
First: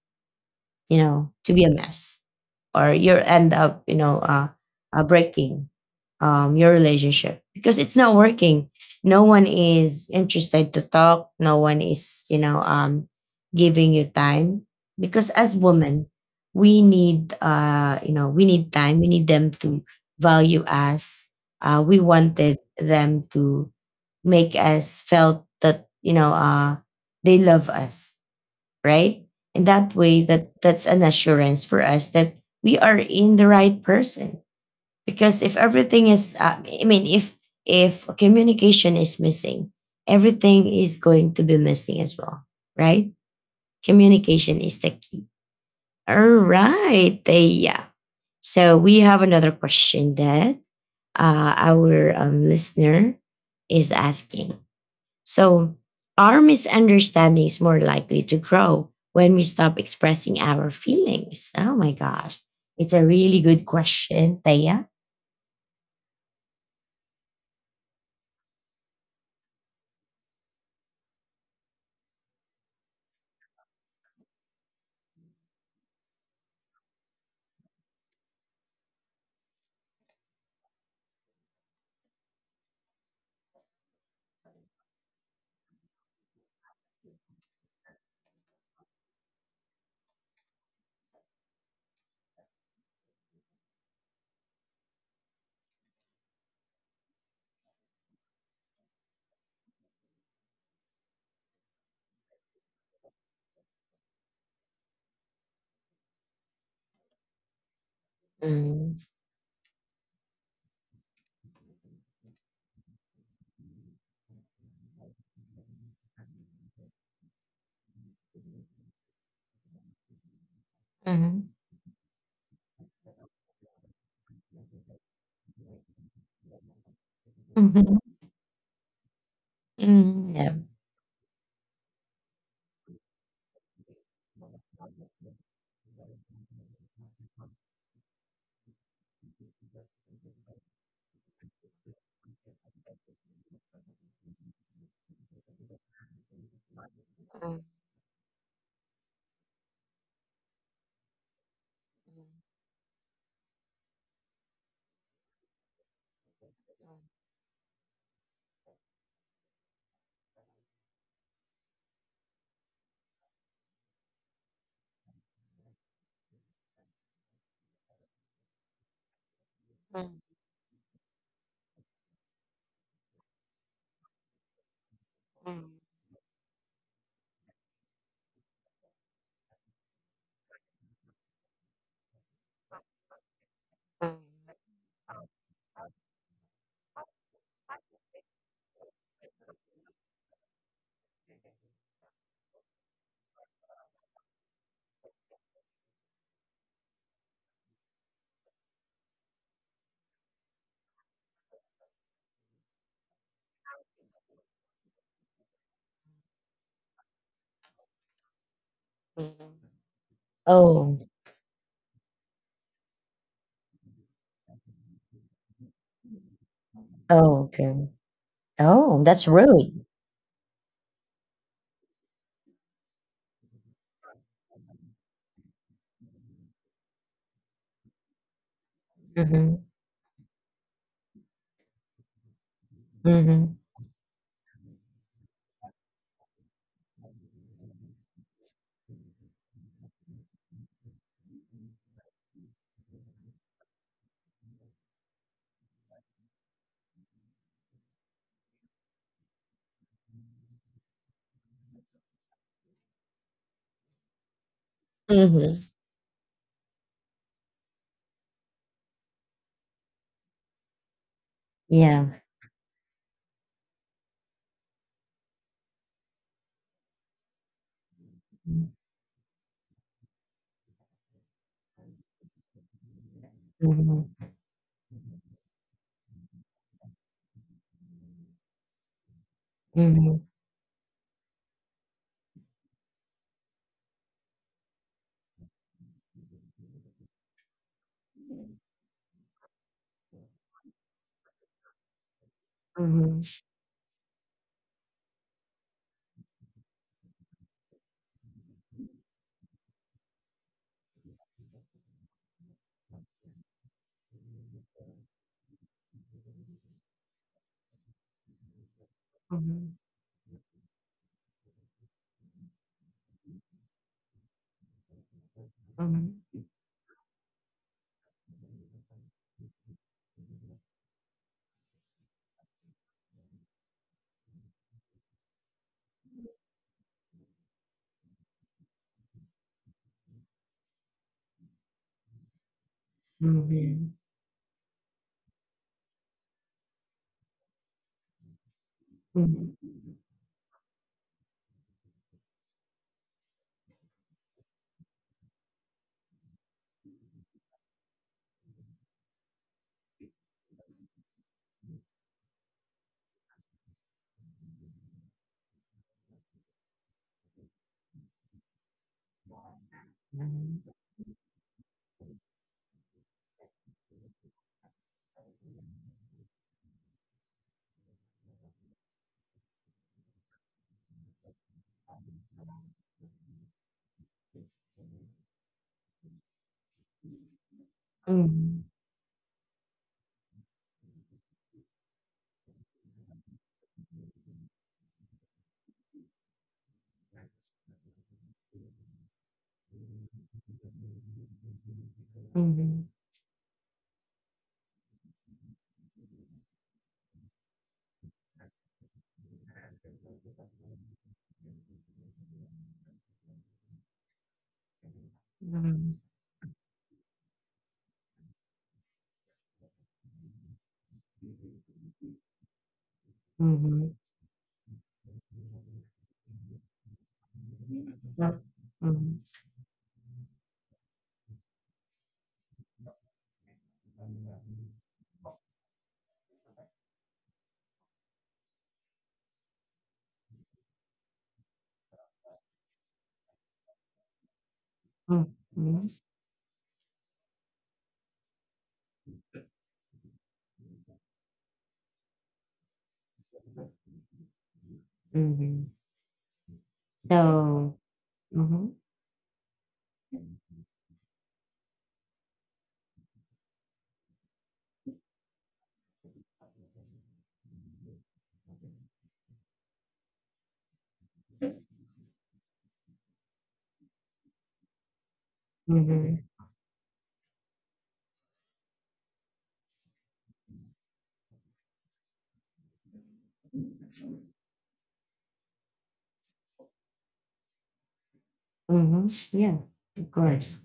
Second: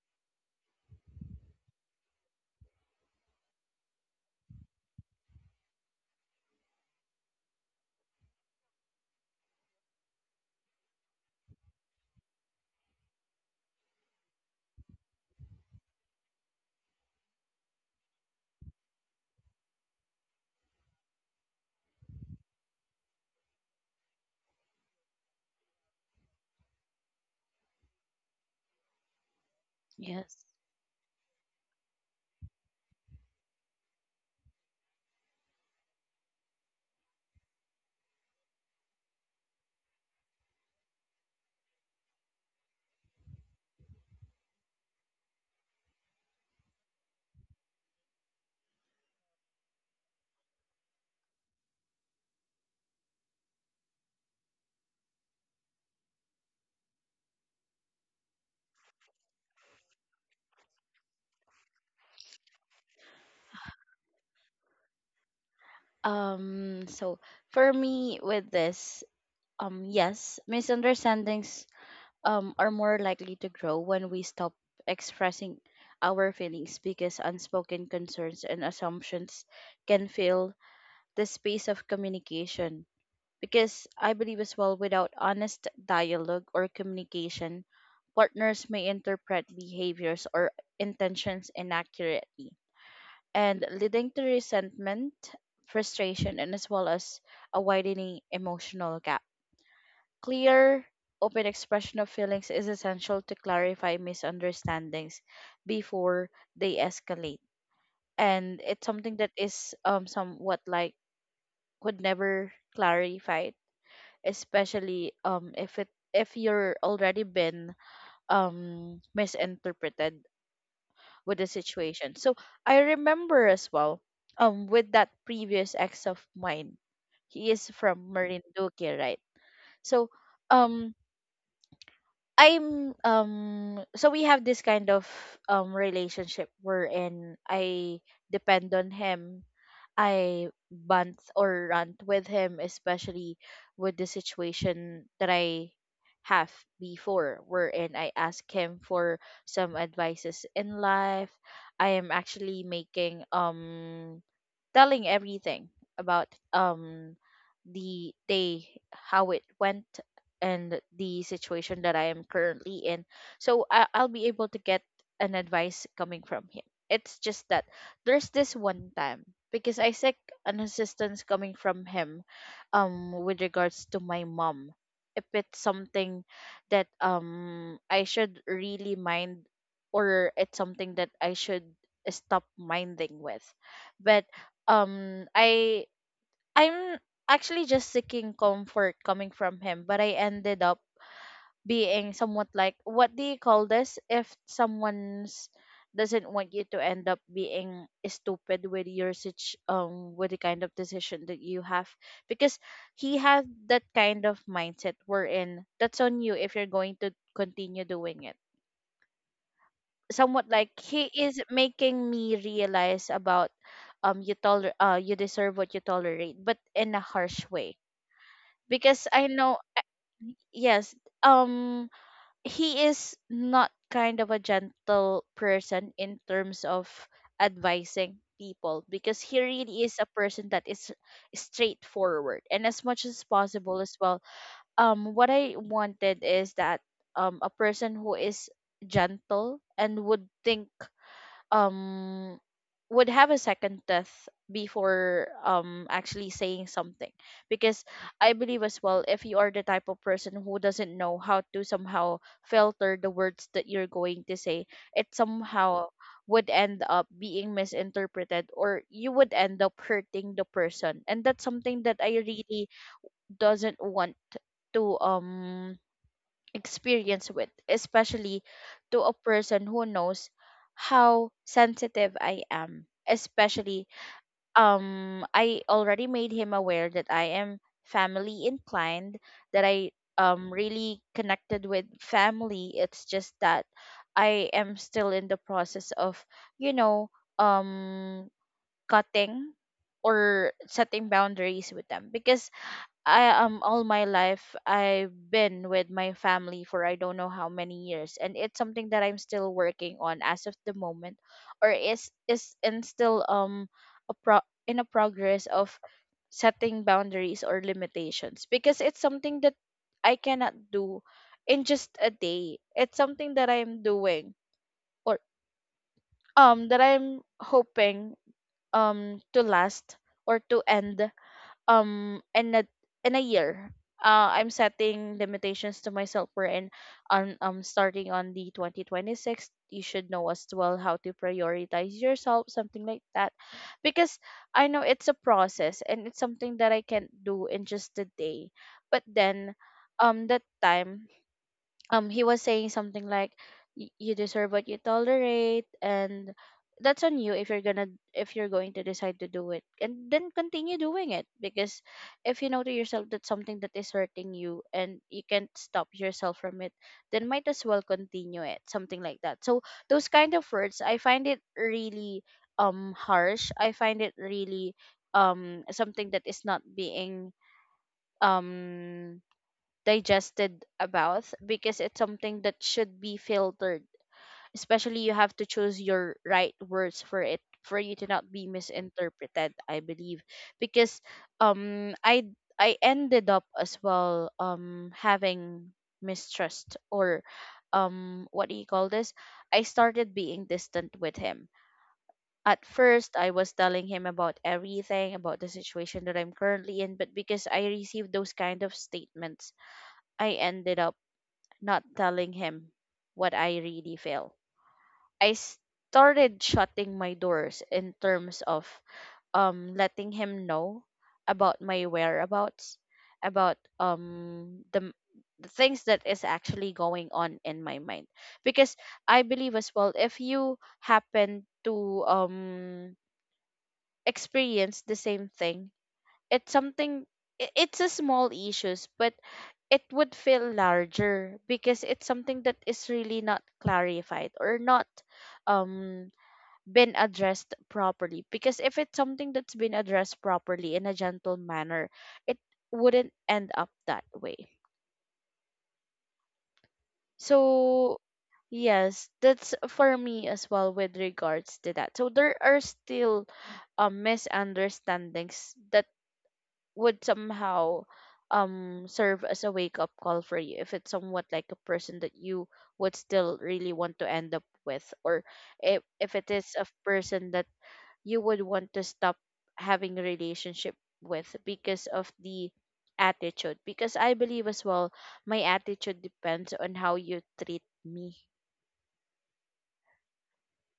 [SPEAKER 1] you know, to be a mess, or you end up, you know, breaking your relationship because it's not working. No one is interested to talk. No one is, you know, giving you time because as women, we need, you know, we need time. We need them to value us. We wanted them to make us felt that they love us right? In that way,
[SPEAKER 2] yes.
[SPEAKER 1] that that's an assurance for us that we are in the right person. Because if everything is, if communication is missing, everything is going to be missing as well, right? Communication is the key. All right, yeah. So we have another question that our listener is asking. So our misunderstandings more likely to grow when we stop expressing our feelings. Oh my gosh. It's a really good question, Taya.
[SPEAKER 2] So for me with this, yes, misunderstandings are more likely to grow when we stop expressing our feelings because unspoken concerns and assumptions can fill the space of communication. Because I believe as well, without honest dialogue or communication, partners may interpret behaviors or intentions inaccurately and leading to resentment, frustration, and as well as a widening emotional gap. Clear, open expression of feelings is essential to clarify misunderstandings before they escalate. And it's
[SPEAKER 1] Mm.
[SPEAKER 2] something that is somewhat like could never clarified, especially if you're already been misinterpreted with the
[SPEAKER 1] Mhm.
[SPEAKER 2] situation. So I remember as well, with that previous ex of mine, he is from
[SPEAKER 1] Mhm.
[SPEAKER 2] Marinduque, right? So,
[SPEAKER 1] Mm, yeah.
[SPEAKER 2] um, I'm so we have this kind of relationship wherein I depend on him. I bunt or rant with him, especially with the situation that I have before, wherein I ask him for some advices in life. I am actually making telling everything about the day, how it went, and the situation that I am currently in. So I'll be able to get an advice coming from him. It's just that there's this one time because I seek an assistance coming from him with regards to my mom. If it's something that I should really mind or it's something that I should stop minding with. But um, I'm actually just seeking comfort coming from him, but I ended up being somewhat like, what do you call this, if someone's doesn't want you to end up being stupid with your such with the kind of decision that you have, because he had that kind of mindset wherein that's on you if you're going to continue doing it. Somewhat like he
[SPEAKER 1] Oh.
[SPEAKER 2] is making me realize about you deserve what you tolerate, but in a harsh
[SPEAKER 1] Oh,
[SPEAKER 2] way,
[SPEAKER 1] okay.
[SPEAKER 2] because
[SPEAKER 1] Oh,
[SPEAKER 2] I
[SPEAKER 1] that's
[SPEAKER 2] know.
[SPEAKER 1] rude.
[SPEAKER 2] Yes, um he is not kind of a gentle person in terms of advising people because he
[SPEAKER 1] Mm-hmm.
[SPEAKER 2] really is a person that is straightforward, and as much as possible
[SPEAKER 1] Mm-hmm.
[SPEAKER 2] as well, what I wanted is that a person who is gentle and would think, um would have a second test before actually saying something. Because I believe as well, if you are the type of person who doesn't know how to somehow filter the words that you're going to say, it
[SPEAKER 1] Mm-hmm.
[SPEAKER 2] somehow would end up being misinterpreted, or you would end up hurting the person, and that's something that I
[SPEAKER 1] Yeah.
[SPEAKER 2] really doesn't want to experience with, especially to a person who knows how sensitive I am. Especially,
[SPEAKER 1] Mm-hmm.
[SPEAKER 2] I already made him aware that I am family inclined, that I
[SPEAKER 1] Mm-hmm.
[SPEAKER 2] really connected with family. It's just that I am still in the process of, you know, um, cutting or setting boundaries with them, because I
[SPEAKER 1] Mm-hmm.
[SPEAKER 2] all my life I've been with my family for I don't know how many years, and it's something that I'm still working on as of the moment, or is in still a pro in a progress of setting boundaries or limitations, because it's something that I cannot do in just a day. It's something that I'm doing, or
[SPEAKER 1] Mm-hmm.
[SPEAKER 2] that I'm hoping to last or to end um in a in a year. I'm setting limitations to myself wherein on starting on the 2026 you should know as well how to prioritize yourself, something like that,
[SPEAKER 1] Mm-hmm.
[SPEAKER 2] because I know it's a process and it's something that I can not do in just a day. But then,
[SPEAKER 1] Mm-hmm.
[SPEAKER 2] that time, he was saying something like, You deserve what you tolerate, and that's on you if you're gonna if you're going to decide to do it and then continue doing it, because if you know to yourself that something that is hurting you and you can't stop yourself from it, then might as well continue it," something like that. So those kind of words, I find it really harsh. I find it really something that is not being um digested about, because it's something that should be filtered. Especially you have to choose your right words for it, for you to not be
[SPEAKER 1] Mm-hmm.
[SPEAKER 2] misinterpreted, I believe. Because um, I ended up as well having mistrust, or what do you call this? I started being distant with him. At
[SPEAKER 1] Mm-hmm.
[SPEAKER 2] first, I was telling him about everything, about the situation that I'm currently in, but because I received those kind of statements, I ended up not telling him what I really feel. I
[SPEAKER 1] Mhm.
[SPEAKER 2] started shutting my doors in terms of letting him know about my whereabouts, about
[SPEAKER 1] Mhm.
[SPEAKER 2] the things that is actually going on in my mind,
[SPEAKER 1] Yep.
[SPEAKER 2] because I
[SPEAKER 1] Mhm.
[SPEAKER 2] believe as well, if you happen to experience the same thing, it's something, it's a small issues, but it would feel larger, because it's something that is really not clarified or not
[SPEAKER 1] Mm. Mhm.
[SPEAKER 2] um been addressed properly. Because if it's something that's been addressed properly in a gentle manner, it wouldn't end up that way.
[SPEAKER 1] Mhm. So
[SPEAKER 2] So
[SPEAKER 1] mhm,
[SPEAKER 2] yes, that's for me as well with regards to that. So there are still misunderstandings that would somehow serve as a wake up call for you, if it's somewhat like a person that you would still really want to end up with, or if it
[SPEAKER 1] mhm,
[SPEAKER 2] is a person that you would want to stop having a relationship with because of the attitude, because I believe as well, my attitude depends on how you treat me.
[SPEAKER 1] mhm, yeah, of course.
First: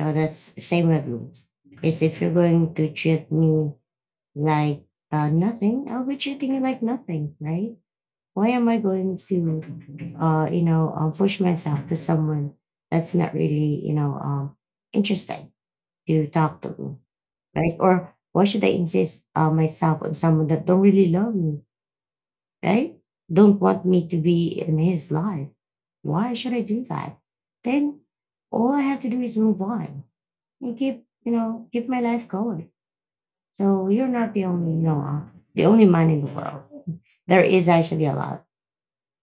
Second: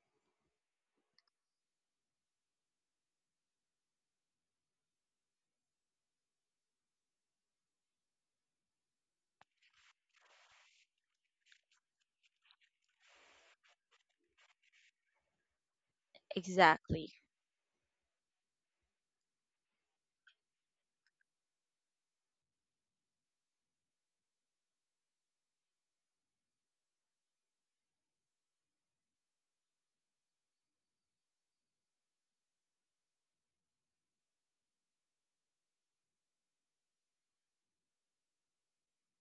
[SPEAKER 1] So that's same with me. Because if you're going to treat me like nothing, I'll be treating you like nothing, right? Why am I going to, push myself to someone that's not really, interested to talk to me,
[SPEAKER 2] Exactly.
[SPEAKER 1] right? Or why should I insist myself on someone that don't really love me? Right? Don't want me to be in his life. Why should I do that? Then all I have to do is move on and keep, you know, keep my life going. So you're not the only, the only man in the world. There is actually a lot,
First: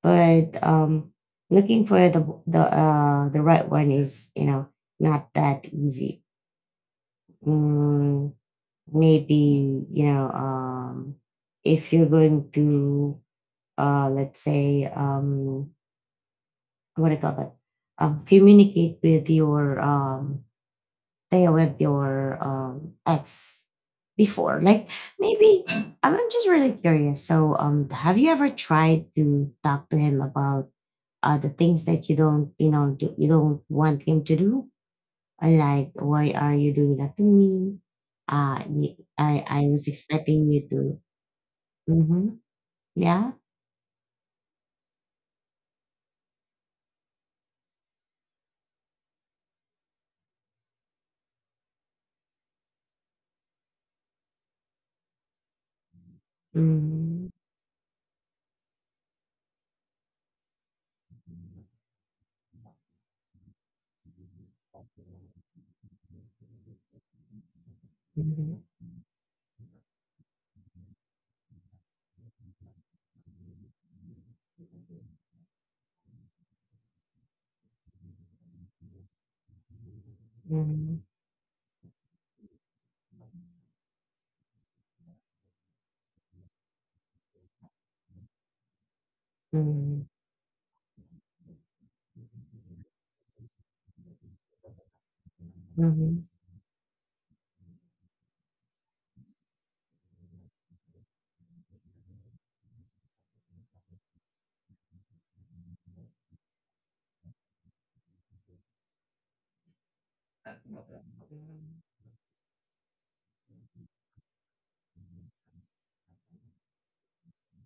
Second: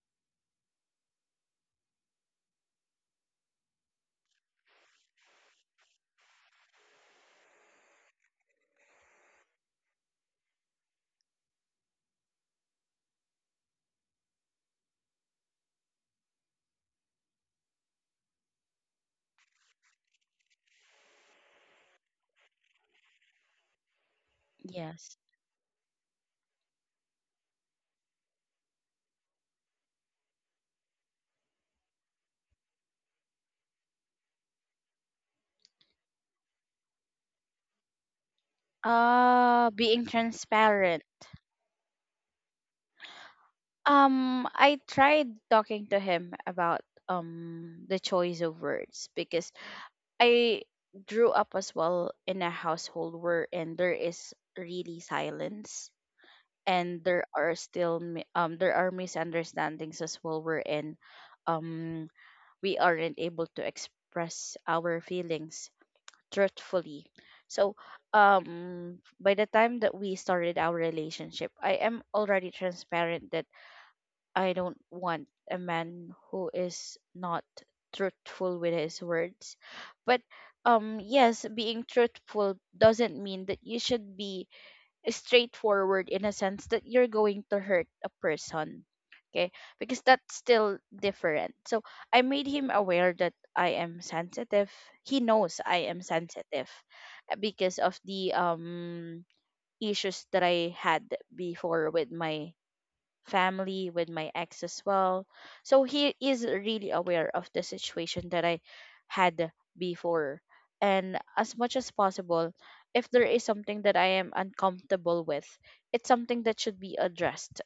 [SPEAKER 1] but looking for the the right one is, you know, not that easy. Mm, maybe if you're going to, let's say, what do you call that? Communicate with your tayo, with your ex before. Like
[SPEAKER 2] Yes.
[SPEAKER 1] maybe I'm just really curious. So, have you ever tried to talk to him about the things that you don't, you know, do, you don't want him to do? Like, why are you doing that to me? I was
[SPEAKER 2] Being
[SPEAKER 1] expecting you to.
[SPEAKER 2] transparent.
[SPEAKER 1] Mm-hmm. Yeah.
[SPEAKER 2] I tried talking to him about the choice of words, because I grew up as well in a household where and there is really silence, and there
[SPEAKER 1] Mm-hmm.
[SPEAKER 2] are still there are misunderstandings as well wherein um we aren't able to express our feelings truthfully. So
[SPEAKER 1] Mm-hmm.
[SPEAKER 2] by the time that we started our relationship, I am already transparent that I don't want a man who is not truthful with his words. But
[SPEAKER 1] Mm-hmm.
[SPEAKER 2] yes, being truthful doesn't mean that you should be straightforward in a sense that you're going to hurt a person. Okay?
[SPEAKER 1] Mm-hmm.
[SPEAKER 2] Because that's still different. So I made him aware that I am sensitive. He knows I am
[SPEAKER 1] Mm-hmm.
[SPEAKER 2] sensitive, because of the issues that I had before with my family, with my ex as well. So he is really aware of the situation that I had before. And as much as possible, if there is something that I am uncomfortable with, it's something that should be addressed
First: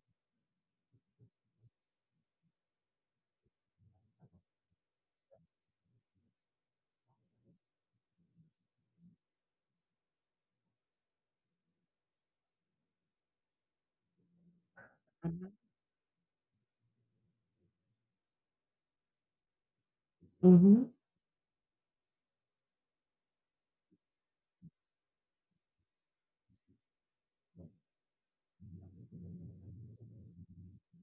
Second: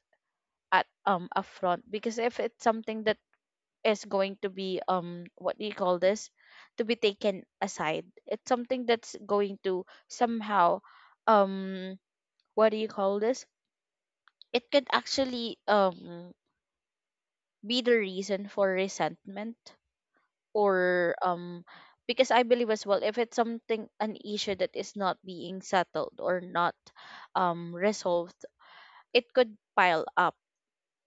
[SPEAKER 2] at upfront. Because if it's something that is going to be what do you call this to be taken aside, it's something that's going to somehow um what do you call this it could actually be the reason for resentment,
[SPEAKER 1] Mm-hmm.
[SPEAKER 2] or because I believe as well, if it's something an issue that is not being settled or not resolved, it could pile up.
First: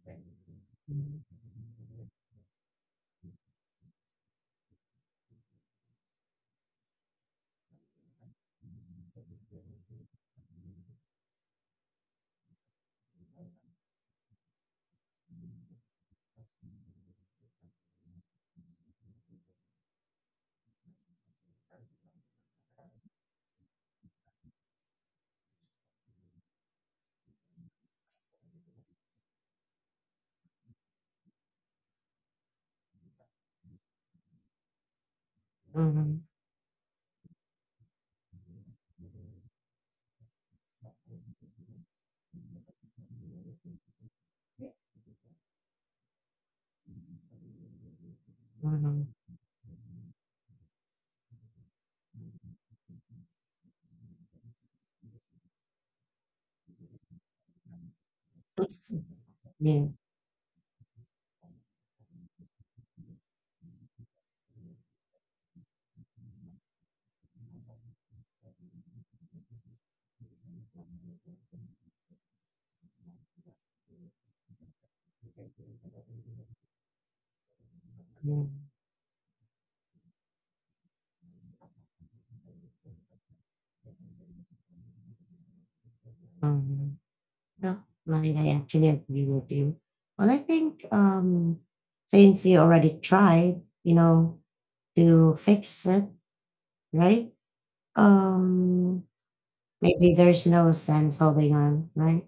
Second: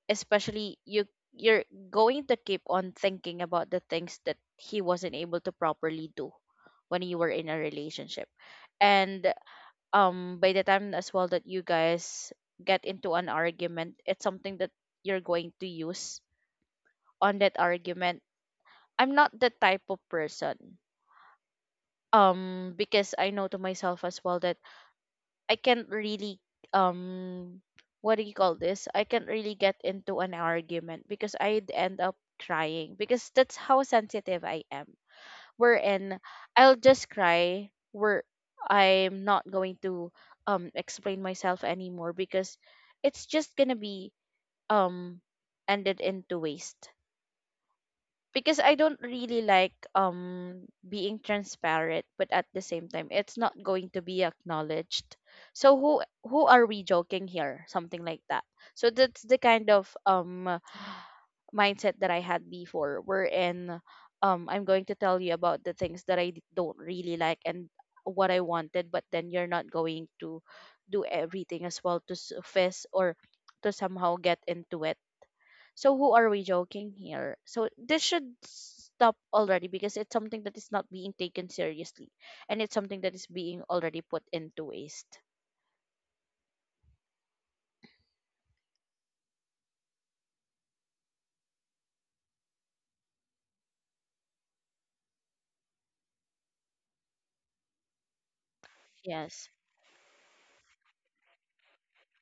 [SPEAKER 2] Especially you're going to keep on thinking about the things that he wasn't able to properly do when you were in a relationship, and by the time as well that you guys get into an argument, it's something that you're going to use on that argument. I'm not the type of person. Because I know to myself as well that I can't really um what do you call this? I can't really get into an argument because I'd end up crying, because that's how sensitive I am.
[SPEAKER 1] Mm-hmm.
[SPEAKER 2] Wherein I'll just cry, where I'm not going to explain myself anymore, because it's just gonna be um ended into waste, because I don't really like being transparent, but at the same time, it's not going to be acknowledged. So who are we joking here? Something like that. So that's the kind
[SPEAKER 1] Yeah,
[SPEAKER 2] of mindset that I had before, wherein I'm going to tell you about the things that I don't really like and what I wanted, but then you're not going to do everything as well to fess or to somehow get into it, so who are we joking here? So this should
[SPEAKER 1] yeah.
[SPEAKER 2] stop already, because it's something that is not being taken seriously and it's something that is being already put into waste.
[SPEAKER 1] Um, no, I actually agree with you. Well, I think since you already tried, you know, to fix it, right? Um,
[SPEAKER 2] Yes.
[SPEAKER 1] Maybe there's no sense holding on, right?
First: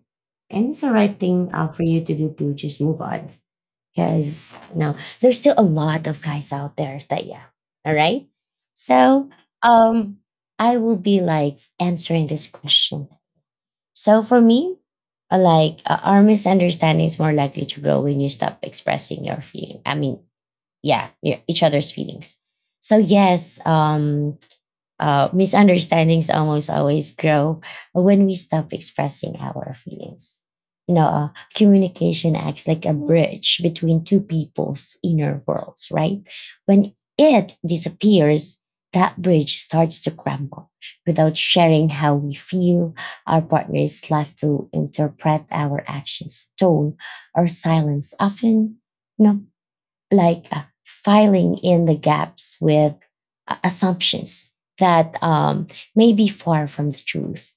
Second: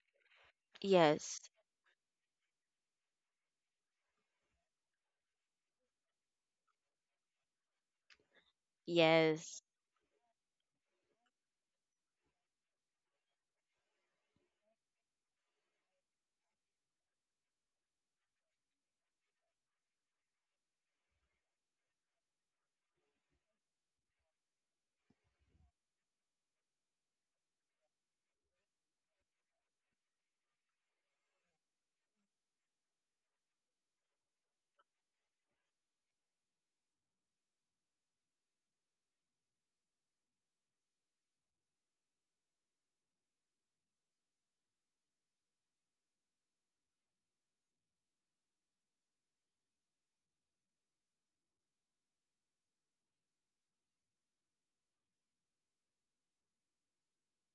[SPEAKER 1] And it's the right
[SPEAKER 2] Yes.
[SPEAKER 1] thing for you to do to just move on. Because no, there's still a lot of guys out there that yeah. All right. So
[SPEAKER 2] Yes.
[SPEAKER 1] um I will be like answering this question. So for me, our misunderstanding is more likely to grow when you stop expressing your feeling. I mean, yeah, each other's feelings. So yes, misunderstandings almost always grow when we stop expressing our feelings. You know, communication acts like a bridge between two people's inner worlds, right? When it disappears, that bridge starts to crumble. Without sharing how we feel, our partner is left to interpret our actions, tone, or silence, often you know, like filing in the gaps with assumptions that may be far from the truth,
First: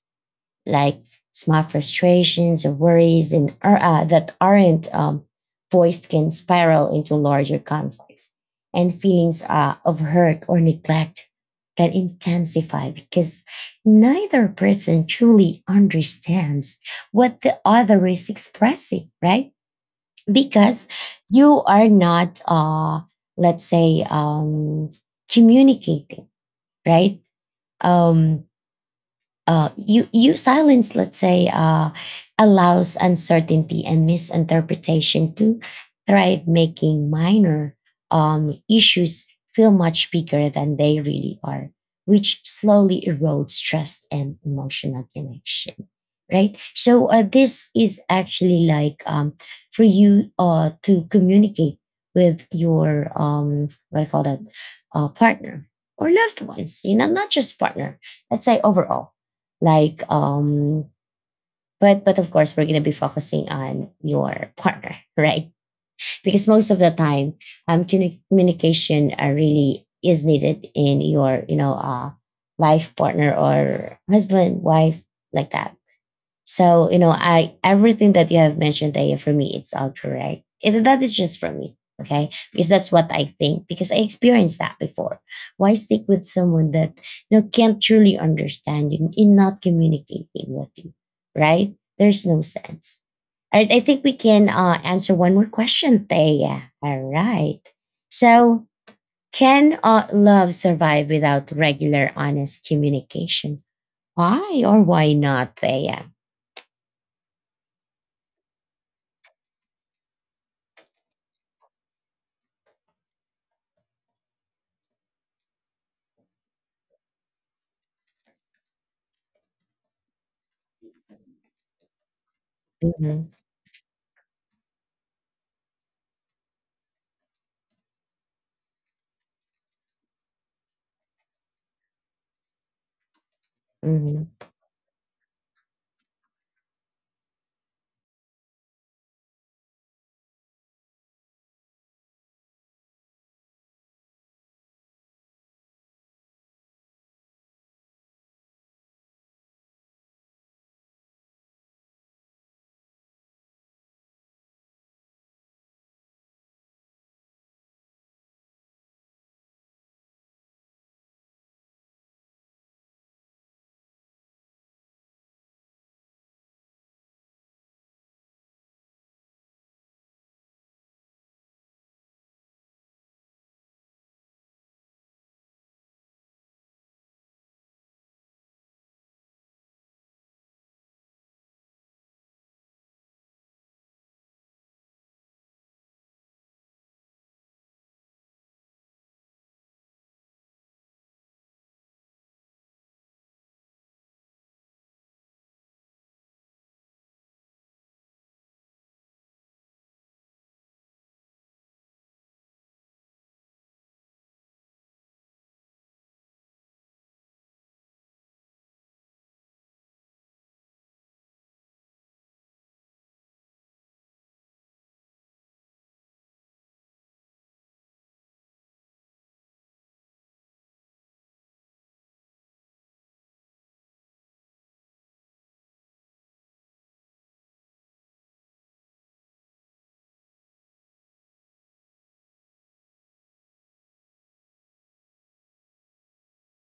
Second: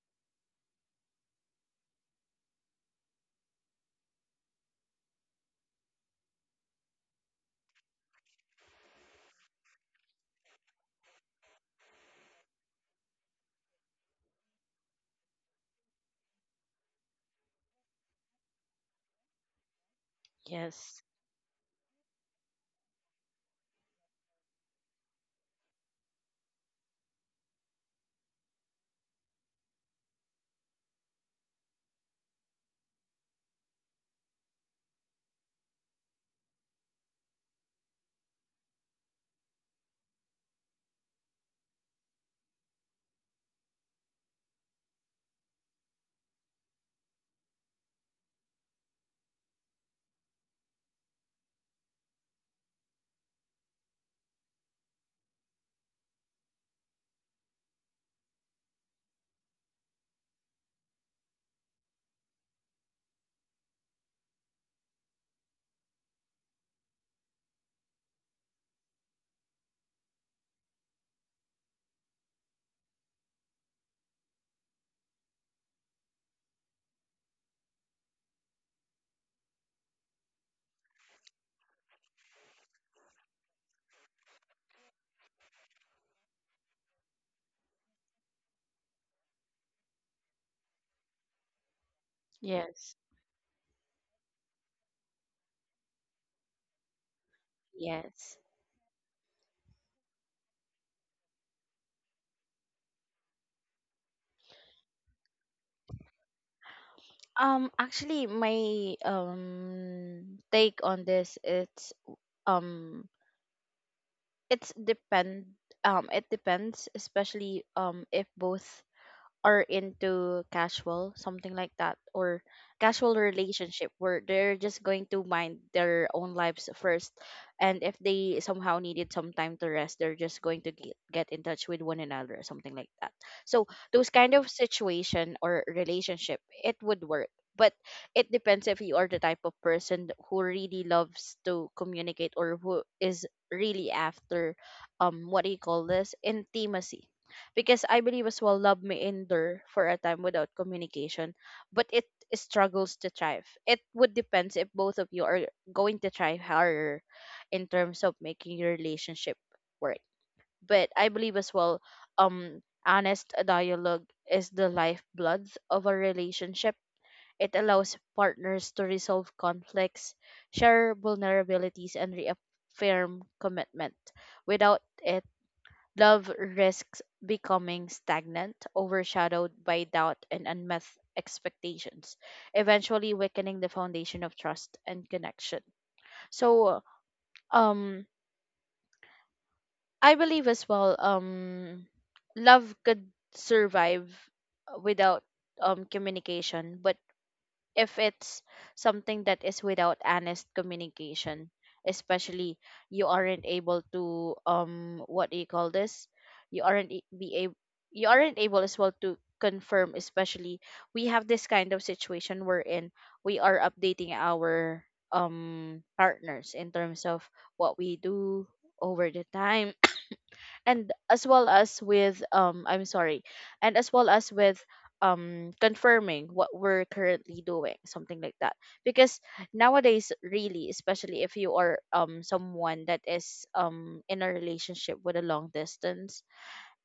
[SPEAKER 1] like small frustrations or worries and, that aren't voiced can spiral into larger conflicts. And feelings of hurt or neglect can intensify because neither person truly understands what the other is expressing, right? Because
[SPEAKER 2] Yes.
[SPEAKER 1] you are not let's say communicating, right? um you silence, let's say, allows uncertainty and misinterpretation to thrive, making minor issues feel much bigger than they really are, which slowly erodes trust and emotional connection, right? So this is actually like for you to communicate with your what I call that partner or loved ones, you know, not just partner, let's say overall, like um but of course we're going to be focusing on your partner right? Because most of the time communication really is needed in your you know life partner or husband wife, like that. So, you know, I everything that you have mentioned there for me, it's all correct. And that is just for me. Okay. Because that's what I think, because I experienced that before. Why stick with someone that you know can't truly understand you in not communicating with you? Right? There's no
[SPEAKER 2] Yes.
[SPEAKER 1] sense. All right. I think we can answer one more question, Thea. All right.
[SPEAKER 2] Yes.
[SPEAKER 1] So can love survive without regular honest communication? Why or why not, Thea?
[SPEAKER 2] Actually, my take on this, um it's depend it depends, especially if both are into casual, something like that, or casual relationship where they're just going to mind their own lives first. And if they somehow needed some time to rest, they're just going to get in touch with one another, something like that. So those
[SPEAKER 1] Mhm.
[SPEAKER 2] kind of situation or relationship, it would work. But it depends if you are the type of person who really loves to communicate, or who is really after what do you call this intimacy, because I believe as well love may endure for a time without communication, but it struggles to thrive. It would depends if both of you are going to try harder in terms of making your relationship work. But I believe as well, honest dialogue is the lifeblood of a relationship. It allows partners to resolve conflicts, share vulnerabilities, and reaffirm commitment. Without it, love risks becoming stagnant, overshadowed by doubt and unmet expectations, eventually weakening the foundation of trust and connection. So, um, I believe as well, love could survive without communication, but if it's something that is without honest communication, especially you aren't able to what do you call this you aren't e- be able you aren't able as well to confirm. Especially, we have this kind of situation wherein we are updating our partners in terms of what we do over the time, and as well as with and as well as with confirming what we're currently doing, something like that. Because nowadays, really, especially if you are someone that is in a relationship with a long distance,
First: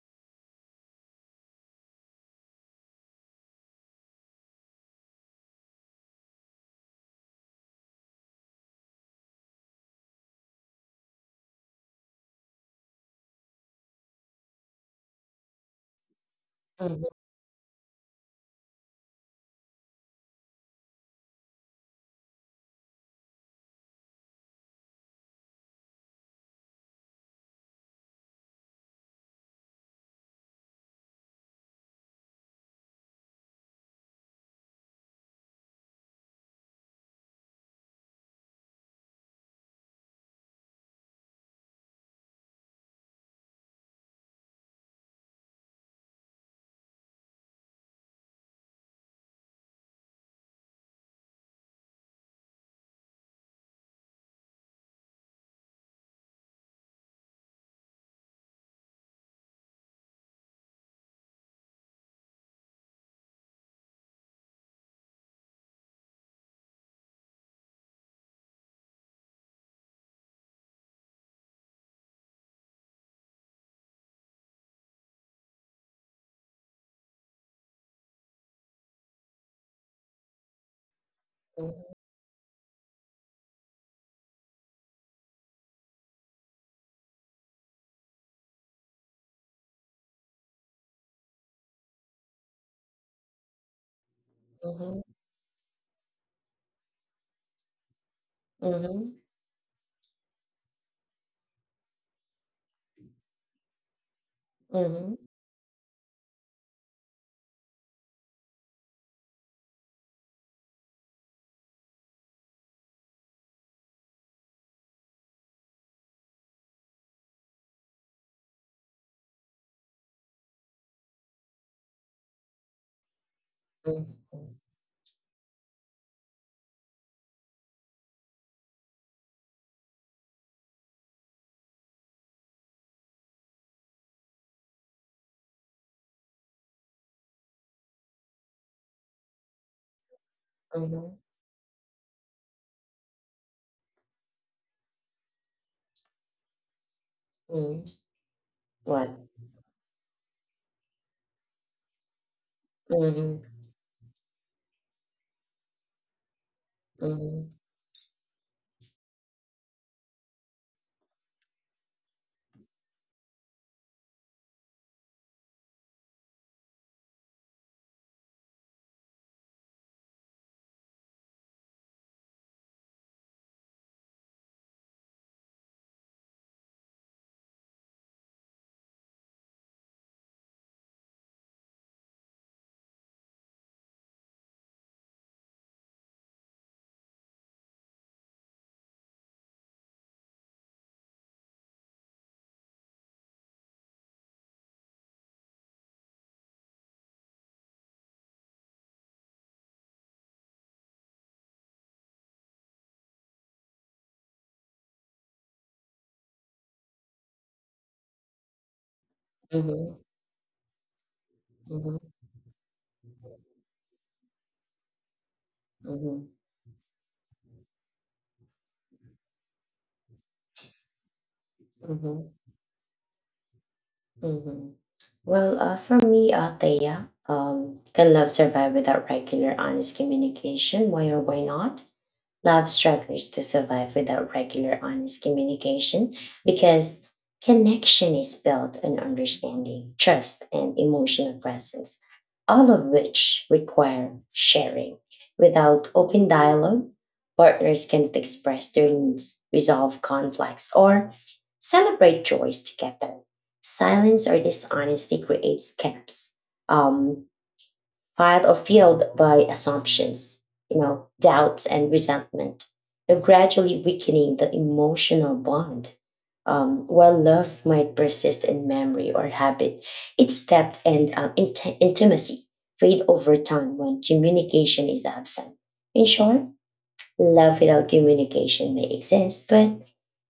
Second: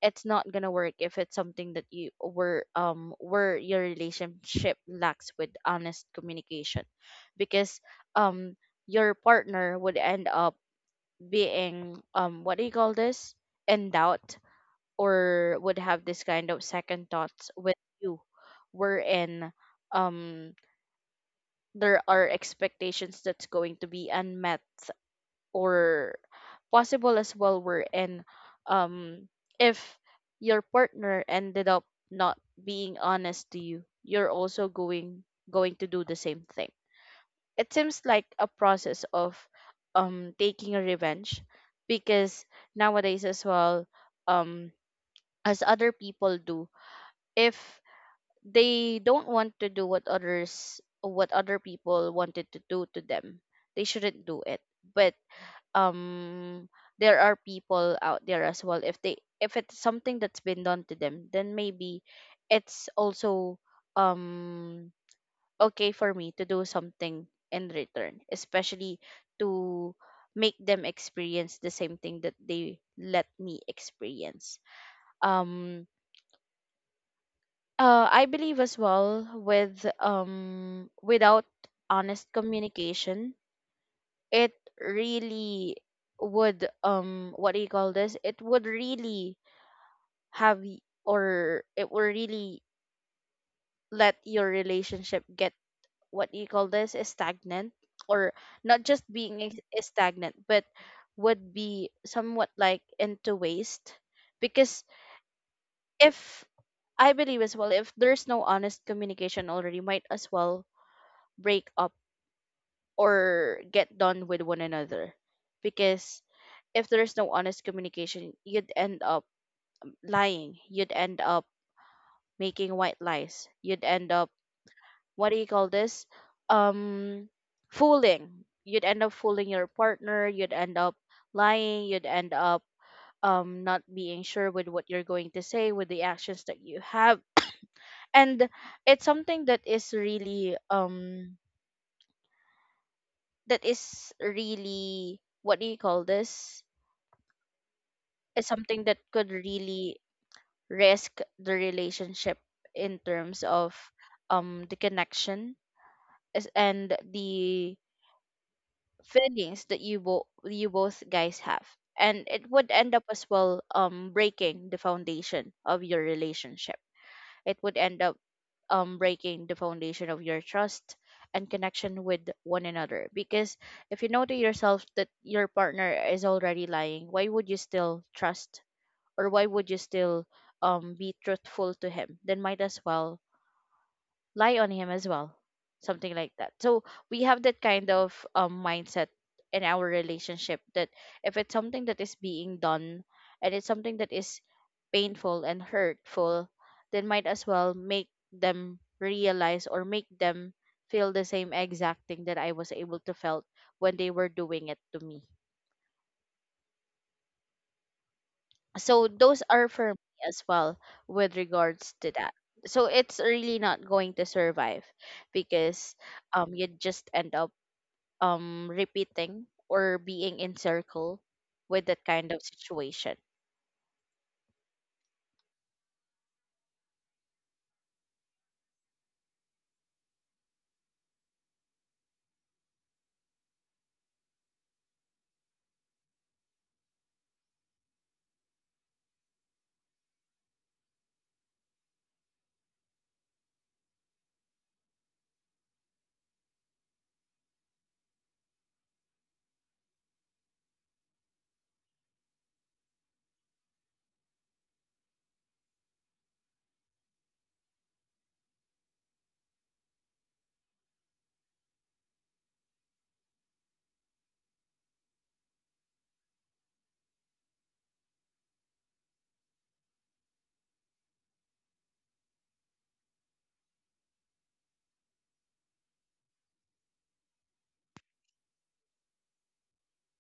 [SPEAKER 2] it's not gonna work if it's something that you were where your relationship lacks with honest communication, because um your partner would end up being what do you call this in doubt, or would have this kind of
[SPEAKER 1] Mhm,
[SPEAKER 2] second thoughts with you, wherein um there are expectations that's going to be unmet, or possible as well wherein um if your partner ended up not being honest to you, you're also going to do the same thing. It seems like a process of taking a revenge, because nowadays as well, um as other people do, if they don't want to do what other people wanted to do to them, they shouldn't do it. But um there are people out there as well, if it's something that's been done to them, then maybe it's also um okay for me to do something in return, especially to make them experience the same thing that they let me experience. um I believe as well without honest communication, it really would what do you call this? It would really have y- or it will really let your
[SPEAKER 1] mhm,
[SPEAKER 2] relationship get what do you call this is stagnant, or not just
[SPEAKER 1] mhm,
[SPEAKER 2] being is stagnant but would be somewhat like into waste. Because
[SPEAKER 1] mhm,
[SPEAKER 2] if I believe as well, if there's no honest communication, already might as well break up or get done with one another. Because if there's no honest communication, you'd end up lying, you'd end up making white lies, you'd end up
[SPEAKER 1] mhm,
[SPEAKER 2] what do you call this um fooling. You'd end up fooling your partner, you'd end up lying, you'd end up not being sure with what you're going to say, with the actions that you have. And it's something that is really,
[SPEAKER 1] mhm,
[SPEAKER 2] what do you call this
[SPEAKER 1] mhm.
[SPEAKER 2] is something that
[SPEAKER 1] What?
[SPEAKER 2] could really risk the relationship in
[SPEAKER 1] Mhm,
[SPEAKER 2] terms of the connection, and
[SPEAKER 1] mhm,
[SPEAKER 2] the feelings that you both guys have. And it would end up as well breaking the foundation of your relationship. It would end up breaking the foundation of your trust and connection with one another. Because if you know to yourself that your partner is already lying, why would you still trust, or why would you still be truthful to him? Then might as well lie on him as well, something like that. So we have that kind of mindset in our relationship, that if it's something that is being done, and it's something that is painful and hurtful, then might as well make them realize, or make them feel the same exact thing that I was able to felt when they were doing it to me. So those are for
[SPEAKER 1] mhm,
[SPEAKER 2] me as well with regards
[SPEAKER 1] mhm,
[SPEAKER 2] to that. So it's really not going to survive, because
[SPEAKER 1] mhm,
[SPEAKER 2] you just end up repeating, or being in circle with that
[SPEAKER 1] mhm,
[SPEAKER 2] kind of situation.
[SPEAKER 1] mhm. Well, for me, Thea, can love survive without regular, honest communication? Why or why not? Love struggles to survive without regular, honest communication because connection is built on understanding, trust, and emotional presence, all of which require sharing. Without open dialogue, partners can't express their needs, resolve conflicts, or celebrate joys together. Silence or dishonesty creates gaps, um, fired or fueled by assumptions, you know, doubts and resentment, they're gradually weakening the emotional bond. While love might persist in memory or habit, its depth and intimacy fade over time when communication is absent. In short, love without communication may exist, but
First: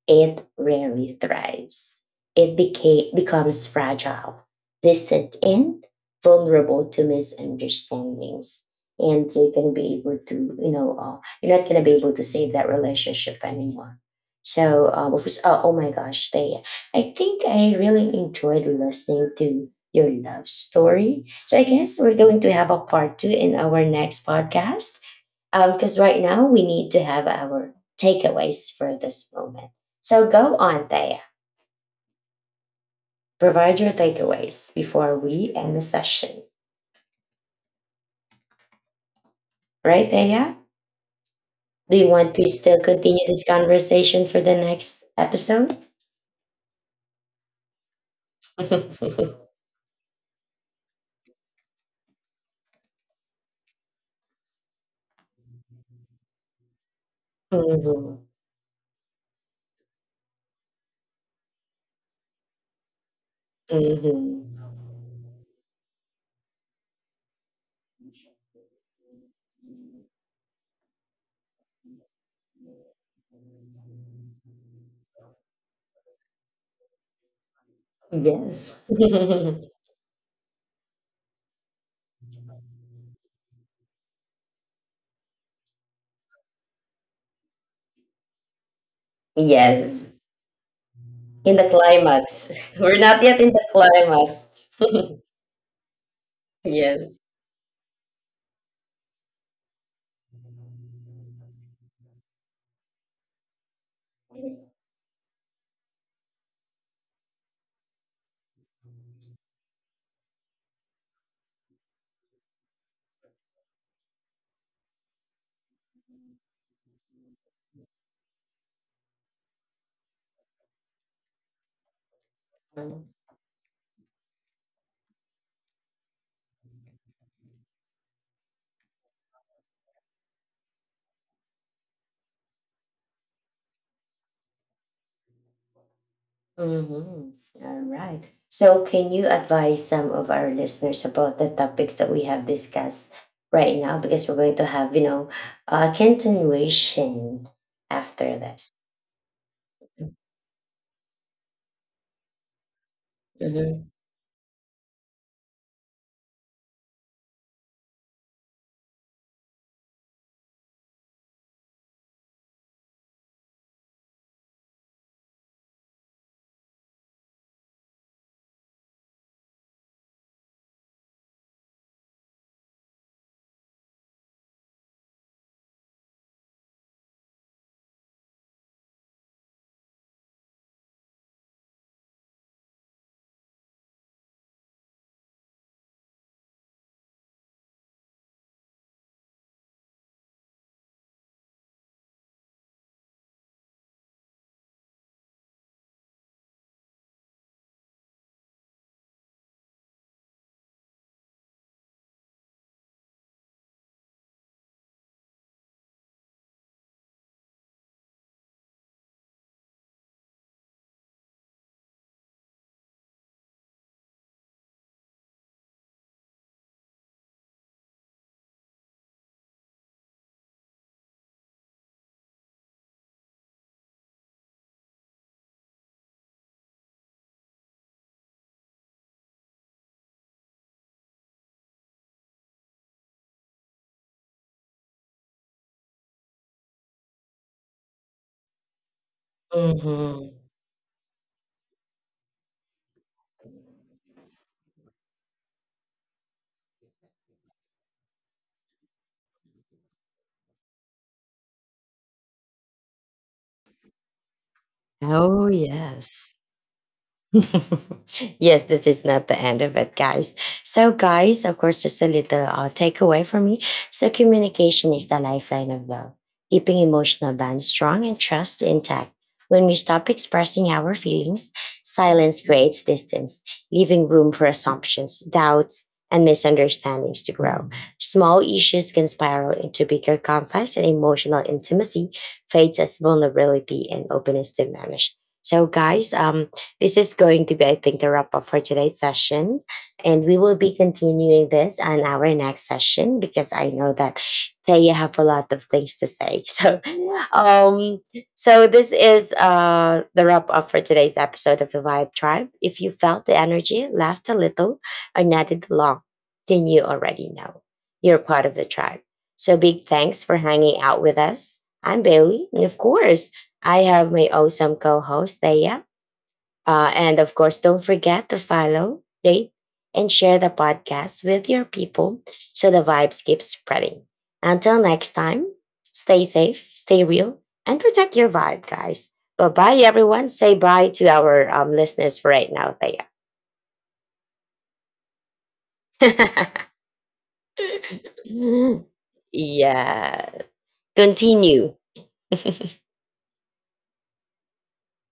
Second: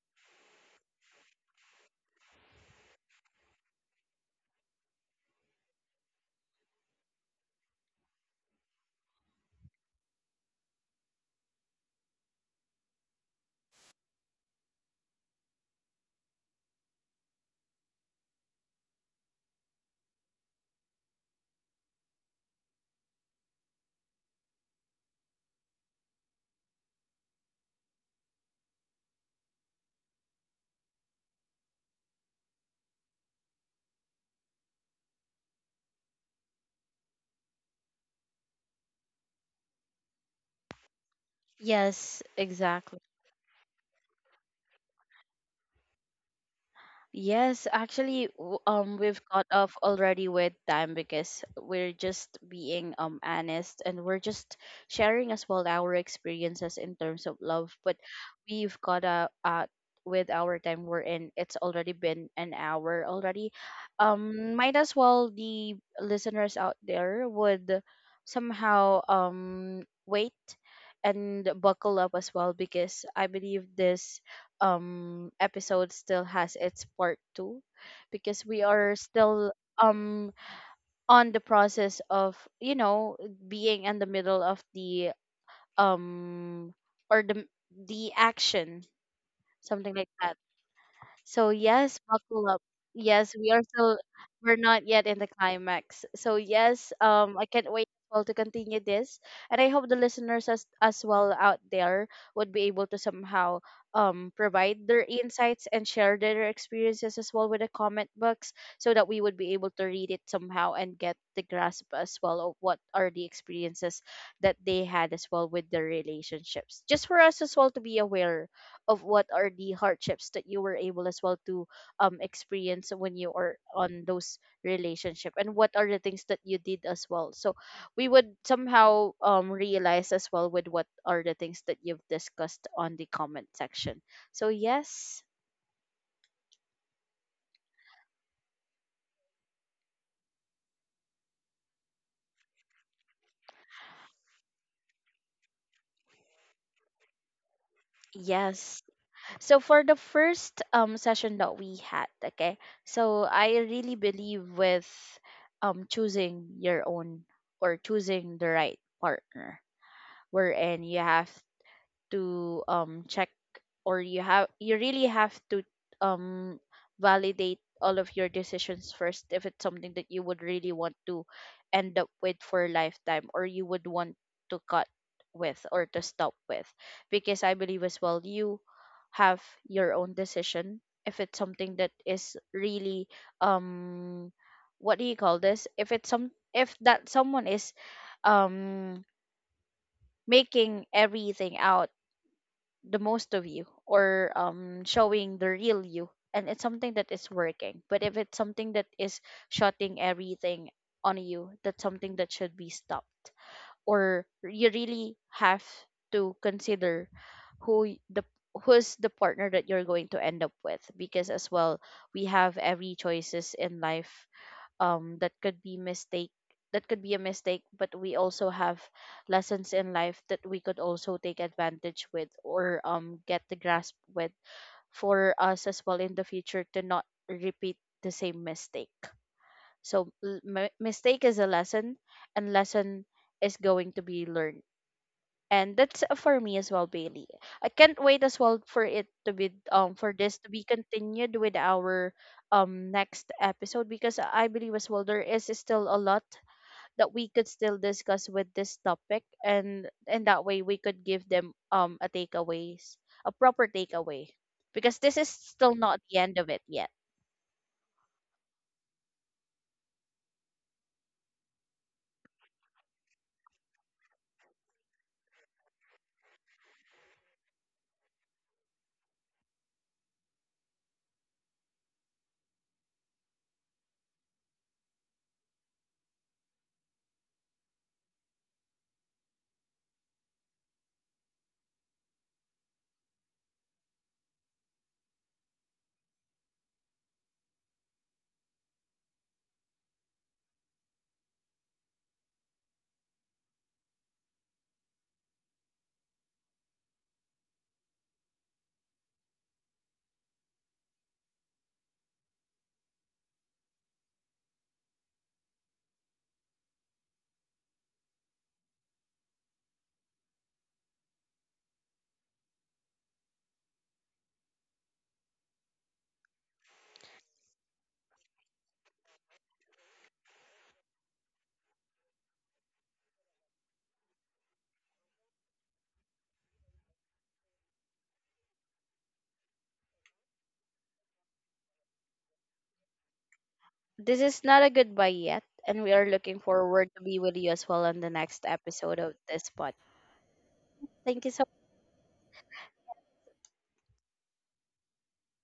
[SPEAKER 1] it rarely thrives. It becomes fragile, distant, and vulnerable to misunderstandings. And you're gonna be able to, you know, uh, you're not gonna be able to save that relationship anymore. So, of course- oh, oh my gosh, they, I think I really enjoyed listening to your love story. So I guess we're going to have a part two in our next podcast because right now we need to have our takeaways for this moment. So go on, Thea. Provide your takeaways before we end the session. Right, Thea? Do you
[SPEAKER 2] Yes,
[SPEAKER 1] want to still
[SPEAKER 2] exactly.
[SPEAKER 1] continue this conversation for the next episode?
[SPEAKER 2] Yes, actually, we've caught off already with time, because we're just being honest, and we're just sharing as well our experiences in terms of love. But
[SPEAKER 1] Mhm.
[SPEAKER 2] we've caught out, with our time we're in. It's already been an hour already.
[SPEAKER 1] Mhm.
[SPEAKER 2] Might as well the listeners out there would somehow wait and buckle up as well, because I believe this episode still has its part 2, because we
[SPEAKER 1] Yes.
[SPEAKER 2] are still on the process of, being in the middle of the um or the the action, something like
[SPEAKER 1] Yes.
[SPEAKER 2] that. So
[SPEAKER 1] In the
[SPEAKER 2] yes, buckle
[SPEAKER 1] climax.
[SPEAKER 2] up.
[SPEAKER 1] We're not
[SPEAKER 2] Yes,
[SPEAKER 1] yet
[SPEAKER 2] we
[SPEAKER 1] in
[SPEAKER 2] are
[SPEAKER 1] the
[SPEAKER 2] still
[SPEAKER 1] climax.
[SPEAKER 2] we're not yet in the climax. So yes,
[SPEAKER 1] Yes.
[SPEAKER 2] I can't wait well to continue this. And I hope the listeners as well out there would be able to somehow provide their insights and share their experiences as well with the comment box, so that we would be able to read it somehow and get the grasp as well of what are the experiences that they had as well with their relationships. Just for us as well to be aware of what are the hardships that you were able as well to experience when you are on those relationship, and what are the things that you did as well, so we would somehow realize as well with what are the things that you've discussed on the comment section. So yes.
[SPEAKER 1] Mm-hmm. All right. So, can you advise some of our listeners about the topics that we have discussed right now? Because we're going to have, you know, a continuation after this.
[SPEAKER 2] Yes, so for the first session that we had, okay, so I really
[SPEAKER 1] Mm-hmm.
[SPEAKER 2] believe with choosing your own, or choosing the right partner, wherein you have to check, or you really have to um validate all of your decisions first, if it's something that you would really want to end up with for a lifetime, or you would want to cut with, or to stop with. Because I believe as well, you have your own decision, if it's something that is really, um what do you call this if that someone is um making everything out the most of you, or showing the real you, and it's something that is working. But if it's something that is shutting everything on you, that's something that should be stopped, or you really have to consider who y- the who's the partner that you're going to end up with. Because as well, we have every choices in life, that could be mistake, that could be a mistake. But we also have lessons in life that we could also take advantage with, or get the grasp with, for us as well in the future to not repeat the same mistake. So mistake is a lesson, and lesson is going to be learned. And that's, for me as well, Bailey, I can't wait as well for it to be,
[SPEAKER 1] Mm-hmm.
[SPEAKER 2] continued with our next episode, because I believe as well there is still a lot that we could still discuss with this topic, and that way we could give them, a proper takeaway, because this is
[SPEAKER 1] Oh,
[SPEAKER 2] still not the end
[SPEAKER 1] yes.
[SPEAKER 2] of it yet.
[SPEAKER 1] Yes, this is not the end of it, guys. So, guys, of course, just a little takeaway for me. So, communication is the lifeline of love, keeping emotional bonds strong and trust intact. When we stop expressing our feelings, silence creates distance, leaving room for assumptions, doubts, and misunderstandings to grow. Small issues can spiral into bigger conflicts, and emotional intimacy fades as vulnerability and openness diminish. So, guys, this is going to be, I think, the wrap up for today's session. And we will be continuing this on our next session because I know that they have a lot of things to say. So, um, so this is the wrap up for today's episode of the Vibe Tribe. If you felt the energy, laughed a little, or nodded along, then you already know you're part of the tribe. So big thanks for hanging out with us. I'm Bailey, and of course, I have my awesome co-host Thea. And of course, don't forget to follow, rate, and share the podcast with your people so the vibes keep spreading. Until next time, stay safe, stay real, and protect your vibe, guys. Bye bye, everyone. Say bye to our listeners for right now, Thea.
[SPEAKER 2] This is not a goodbye yet, and we are looking forward to be with you as well on the next episode of this pod.
[SPEAKER 1] Yeah.
[SPEAKER 2] Thank you so
[SPEAKER 1] Continue.